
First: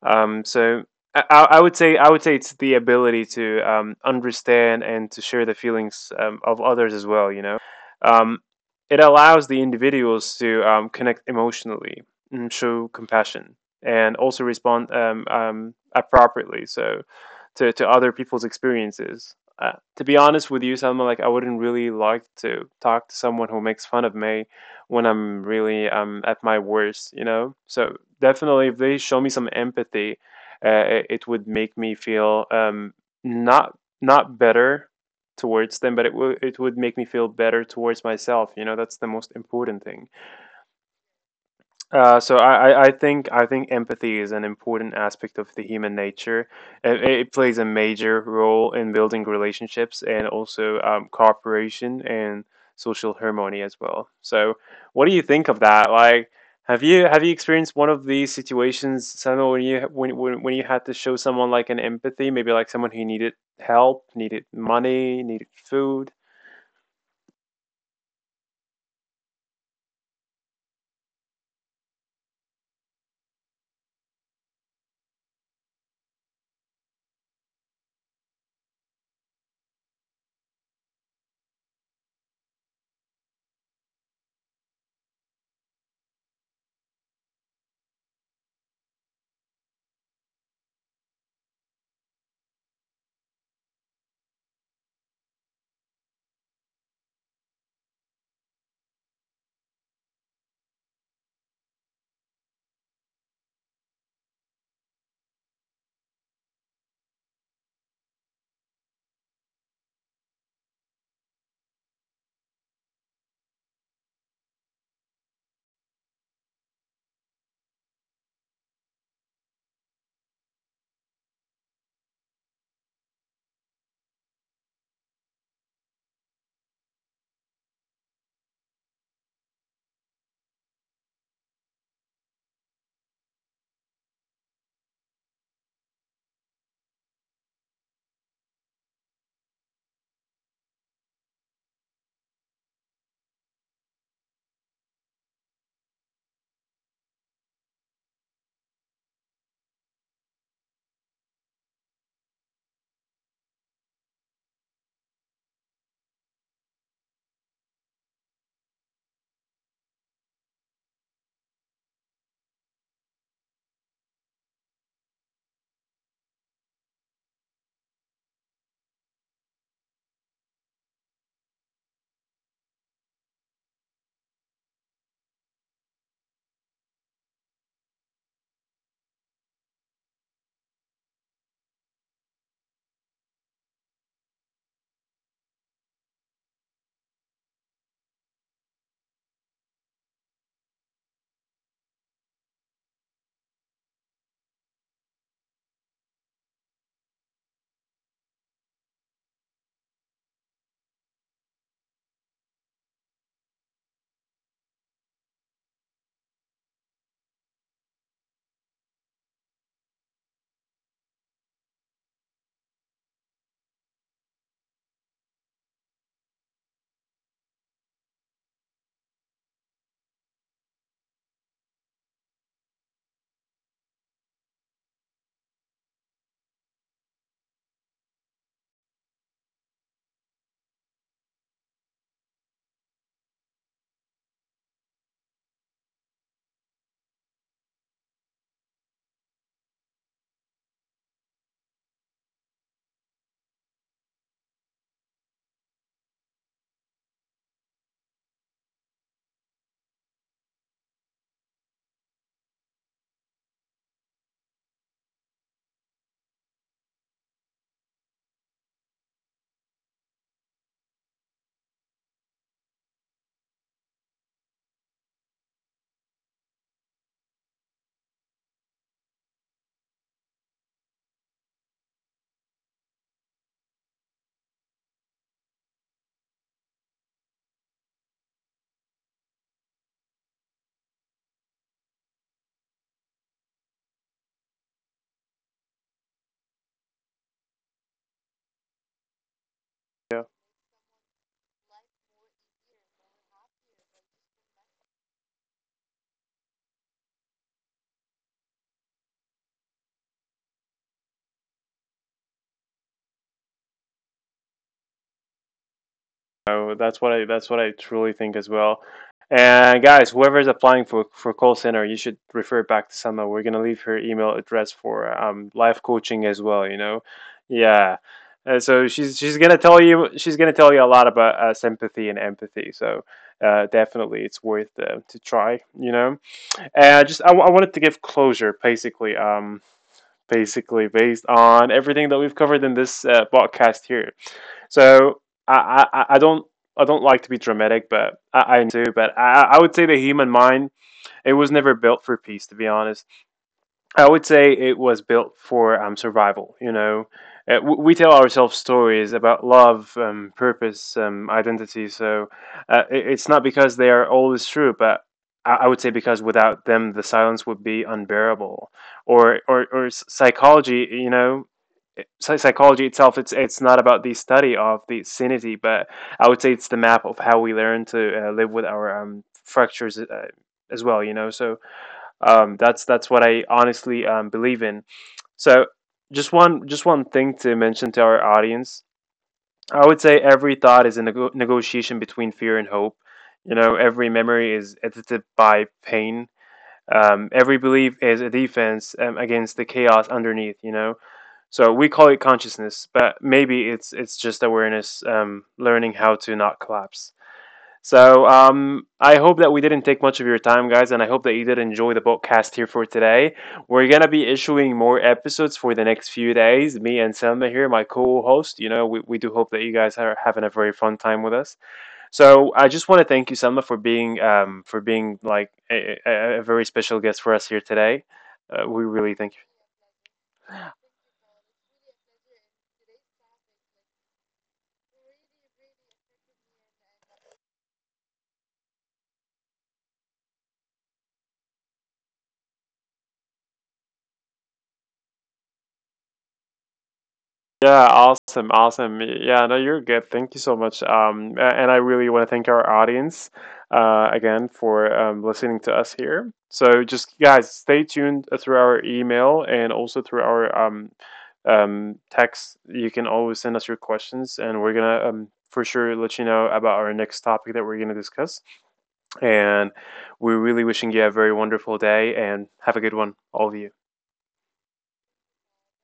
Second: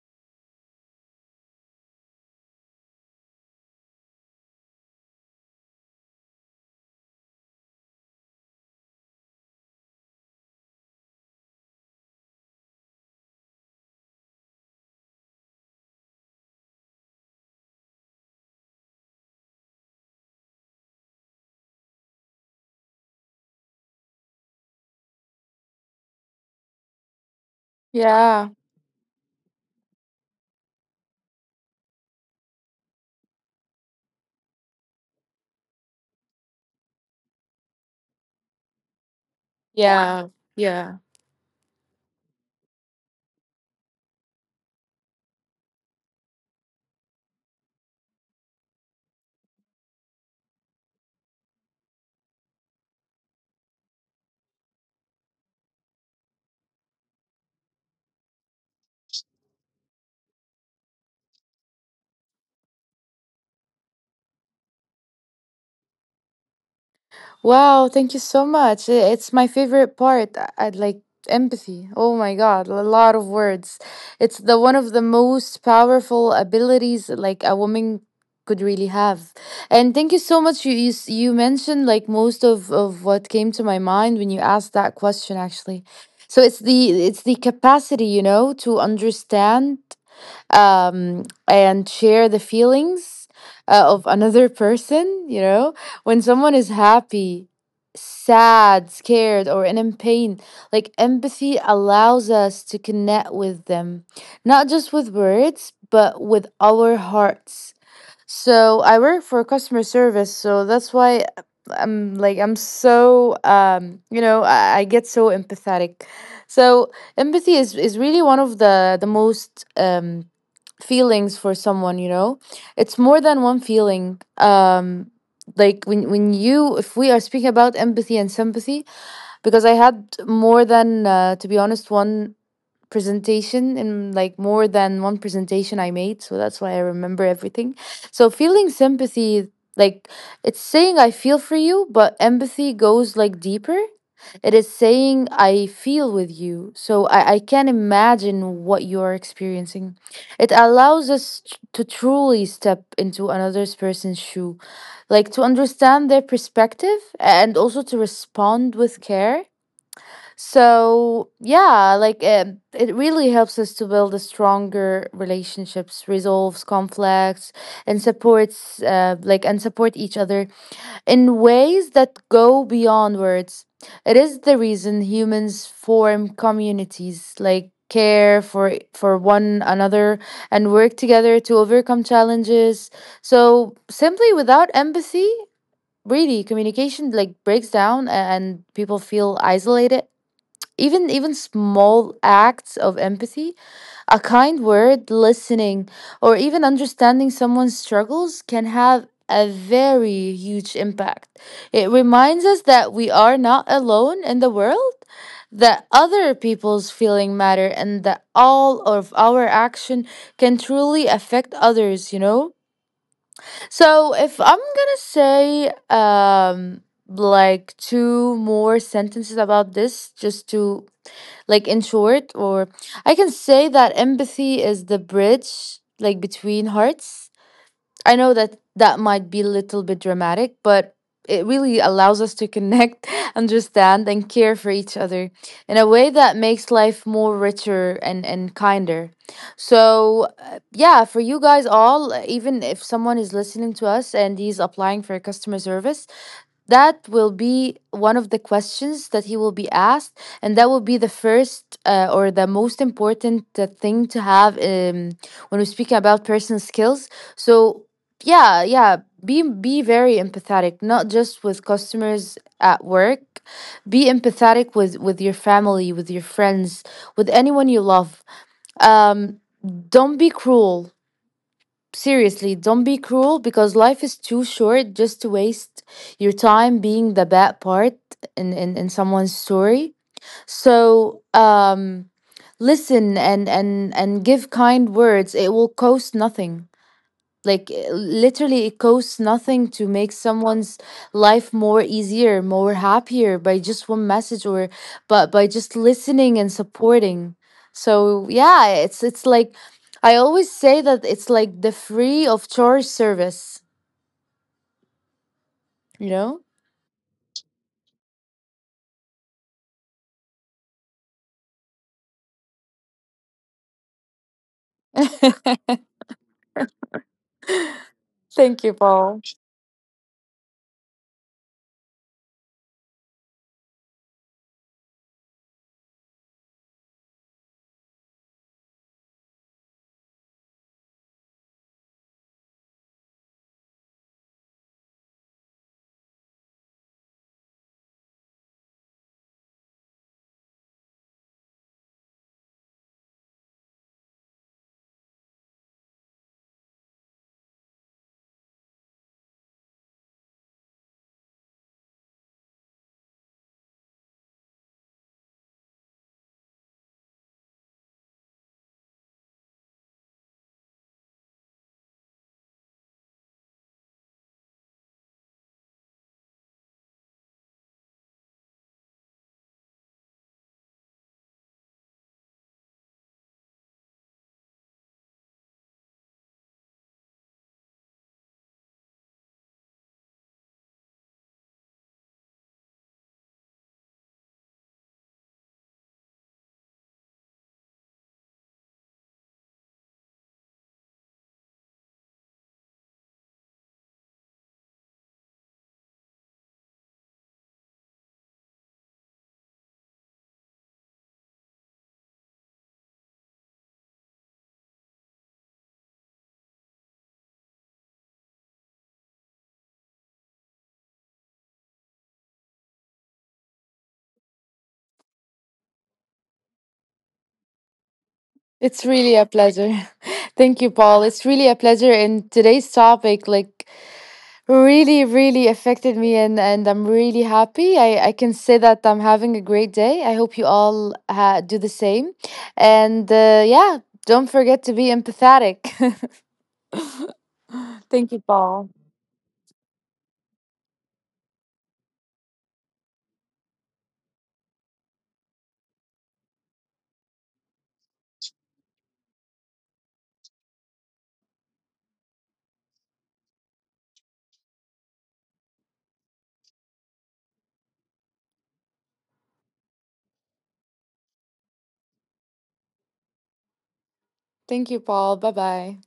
[SPEAKER 1] Um, so I, I would say I would say it's the ability to um, understand and to share the feelings um, of others as well. You know, um, it allows the individuals to um, connect emotionally and show compassion and also respond um, um, appropriately. So to to other people's experiences. Uh, to be honest with you, Salma, like I wouldn't really like to talk to someone who makes fun of me when I'm really um, at my worst, you know? So
[SPEAKER 2] Yeah.
[SPEAKER 1] definitely, if they show me some empathy, uh, it, it would make me feel um, not not better towards them, but it would it would make me feel better towards myself. You know, that's the most important thing.
[SPEAKER 2] Yeah. Yeah.
[SPEAKER 1] Uh, so I, I I think I think Empathy is an important aspect of the human nature. It, it plays a major role in building relationships and also um, cooperation and social harmony as well. So what do you think of that? Like, have you have you experienced one of these situations, Samuel, when you when when, when you had to show someone like an empathy, maybe like someone who needed help, needed money, needed food?
[SPEAKER 2] Wow, thank you so much. I- It's my favorite part. uh, I I'd like empathy. Oh my God, a lot of words. It's the one of the most powerful abilities like a woman could really have. And thank you so much. You you, s- you mentioned like most of of what came to my mind when you asked that question actually. So it's the it's the capacity, you know, to understand um, and share the feelings uh, of another person. You know, when someone is happy, sad, scared, or in pain, like empathy allows us to connect with them, not just with words, but with our hearts. So I work for customer service, so that's why uh, I'm like I'm so um, you know, I, I get so empathetic. So empathy is is really one of the the most um feelings for someone, you know. It's more than one feeling. Um, like when when you, if we are speaking about empathy and sympathy, because I had more than uh, to be honest, one presentation, and like more than one presentation I made. So that's why I remember everything. So feeling sympathy, like it's saying I feel for you, but empathy goes like deeper. It is saying I feel with you. So I, I can imagine what you're experiencing. It allows us t- to truly step into another person's shoe, like to understand their perspective, and also to respond with care. So, yeah, like um, it really helps us to build a stronger relationships, resolves conflicts, and supports uh, like and support each other in ways that go beyond words. It is the reason humans form communities, like care for for one another, and work together to overcome challenges. So, simply without empathy, really communication like breaks down, a- and people feel isolated. Even even small acts of empathy, a kind word, listening, or even understanding someone's struggles, can have a very huge impact. It reminds us that we are not alone in the world, that other people's feeling matter, and that all of our action can truly affect others, you know. So if I'm gonna say um, like two more sentences about this, just to like in short, or I can say that empathy is the bridge like between hearts. I know that that might be a little bit dramatic, but it really allows us to connect, understand, and care for each other in a way that makes life more richer and, and kinder. So, uh, yeah, for you guys all, uh, even if someone is listening to us and he's applying for customer service, that will be one of the questions that he will be asked, and that will be the first uh, or the most important uh, thing to have um, when we're speaking about personal skills. So yeah, yeah, be be very empathetic, not just with customers at work. Be empathetic with with your family, with your friends, with anyone you love. Um, don't be cruel. Seriously, don't be cruel, because life is too short just to waste your time being the bad part in in, in someone's story. So um, listen, and and and give kind words. It will cost nothing. Like uh, literally it costs nothing to make someone's life more easier, more happier, by just one message, or but by just listening and supporting. So yeah, it's it's like I always say that it's like the free of charge service, you know.
[SPEAKER 1] So that's what I that's what I truly think as well. And guys, whoever is applying for for call center, you should refer back to Selma. We're gonna leave her email address for um life coaching as well. You know, yeah. Uh,
[SPEAKER 2] Thank you,
[SPEAKER 1] so she's
[SPEAKER 2] Paul.
[SPEAKER 1] she's gonna tell you she's gonna tell you a lot about uh, sympathy and empathy. So uh, definitely, it's worth uh, to try. You know, and just I, w- I wanted to give closure basically. Um, basically based on everything that we've covered in this uh, podcast here. So I, I, I don't I don't like to be dramatic, but I, I do. But I, I would say the human mind it was never built for peace, to be honest. I would say it was built for um, survival. You know, uh, w- we tell ourselves stories about love, um, purpose, um, identity. So uh, it- it's not because they are always true, but I-, I would say because without them, the silence would be unbearable. Or or or s- psychology. You know, psy- psychology itself it's it's not about the study of the sanity but I would say it's the map of how we learn to uh, live with our um, fractures uh, as well, you know. So um, that's that's what I honestly um, believe in. So just one just one thing to mention to our audience. I would say every thought is a nego- negotiation between fear and hope. You know, every memory is edited by pain. Um, every belief is a defense um, against the chaos underneath. You know, so we call it consciousness, but maybe it's it's just awareness, um, learning how to not collapse. So um, I hope that we didn't take much of your time, guys, and I hope that you did enjoy the podcast here for today. We're gonna be issuing more episodes for the next few days. Me and Selma here, my co-host. You know, we, we do hope that you guys are having a very fun time with us. So I just want to thank you, Selma, for being um, for being like a, a, a very special guest for us here today. Uh,
[SPEAKER 2] It's
[SPEAKER 1] we
[SPEAKER 2] really a
[SPEAKER 1] really thank you.
[SPEAKER 2] pleasure. Thank you, Paul. It's really a pleasure. And today's topic, like really really affected me, and and I'm really happy. i i can say that I'm having a great day. I hope you all ha- do the same. And uh, yeah, don't forget to be empathetic.
[SPEAKER 1] Yeah,
[SPEAKER 2] Thank you,
[SPEAKER 1] awesome,
[SPEAKER 2] Paul.
[SPEAKER 1] awesome. Yeah, no, you're good. Thank you so much. Um, a- and I really want to thank our audience uh, again for um, listening to us here. So just guys, stay tuned uh, through our email and also through our um, um, text. You can always send us your questions, and we're gonna um, for sure let you know about our next topic that we're gonna discuss. And we're really wishing you a very wonderful day and have a good one, all of you.
[SPEAKER 2] Thank you, Paul, bye bye.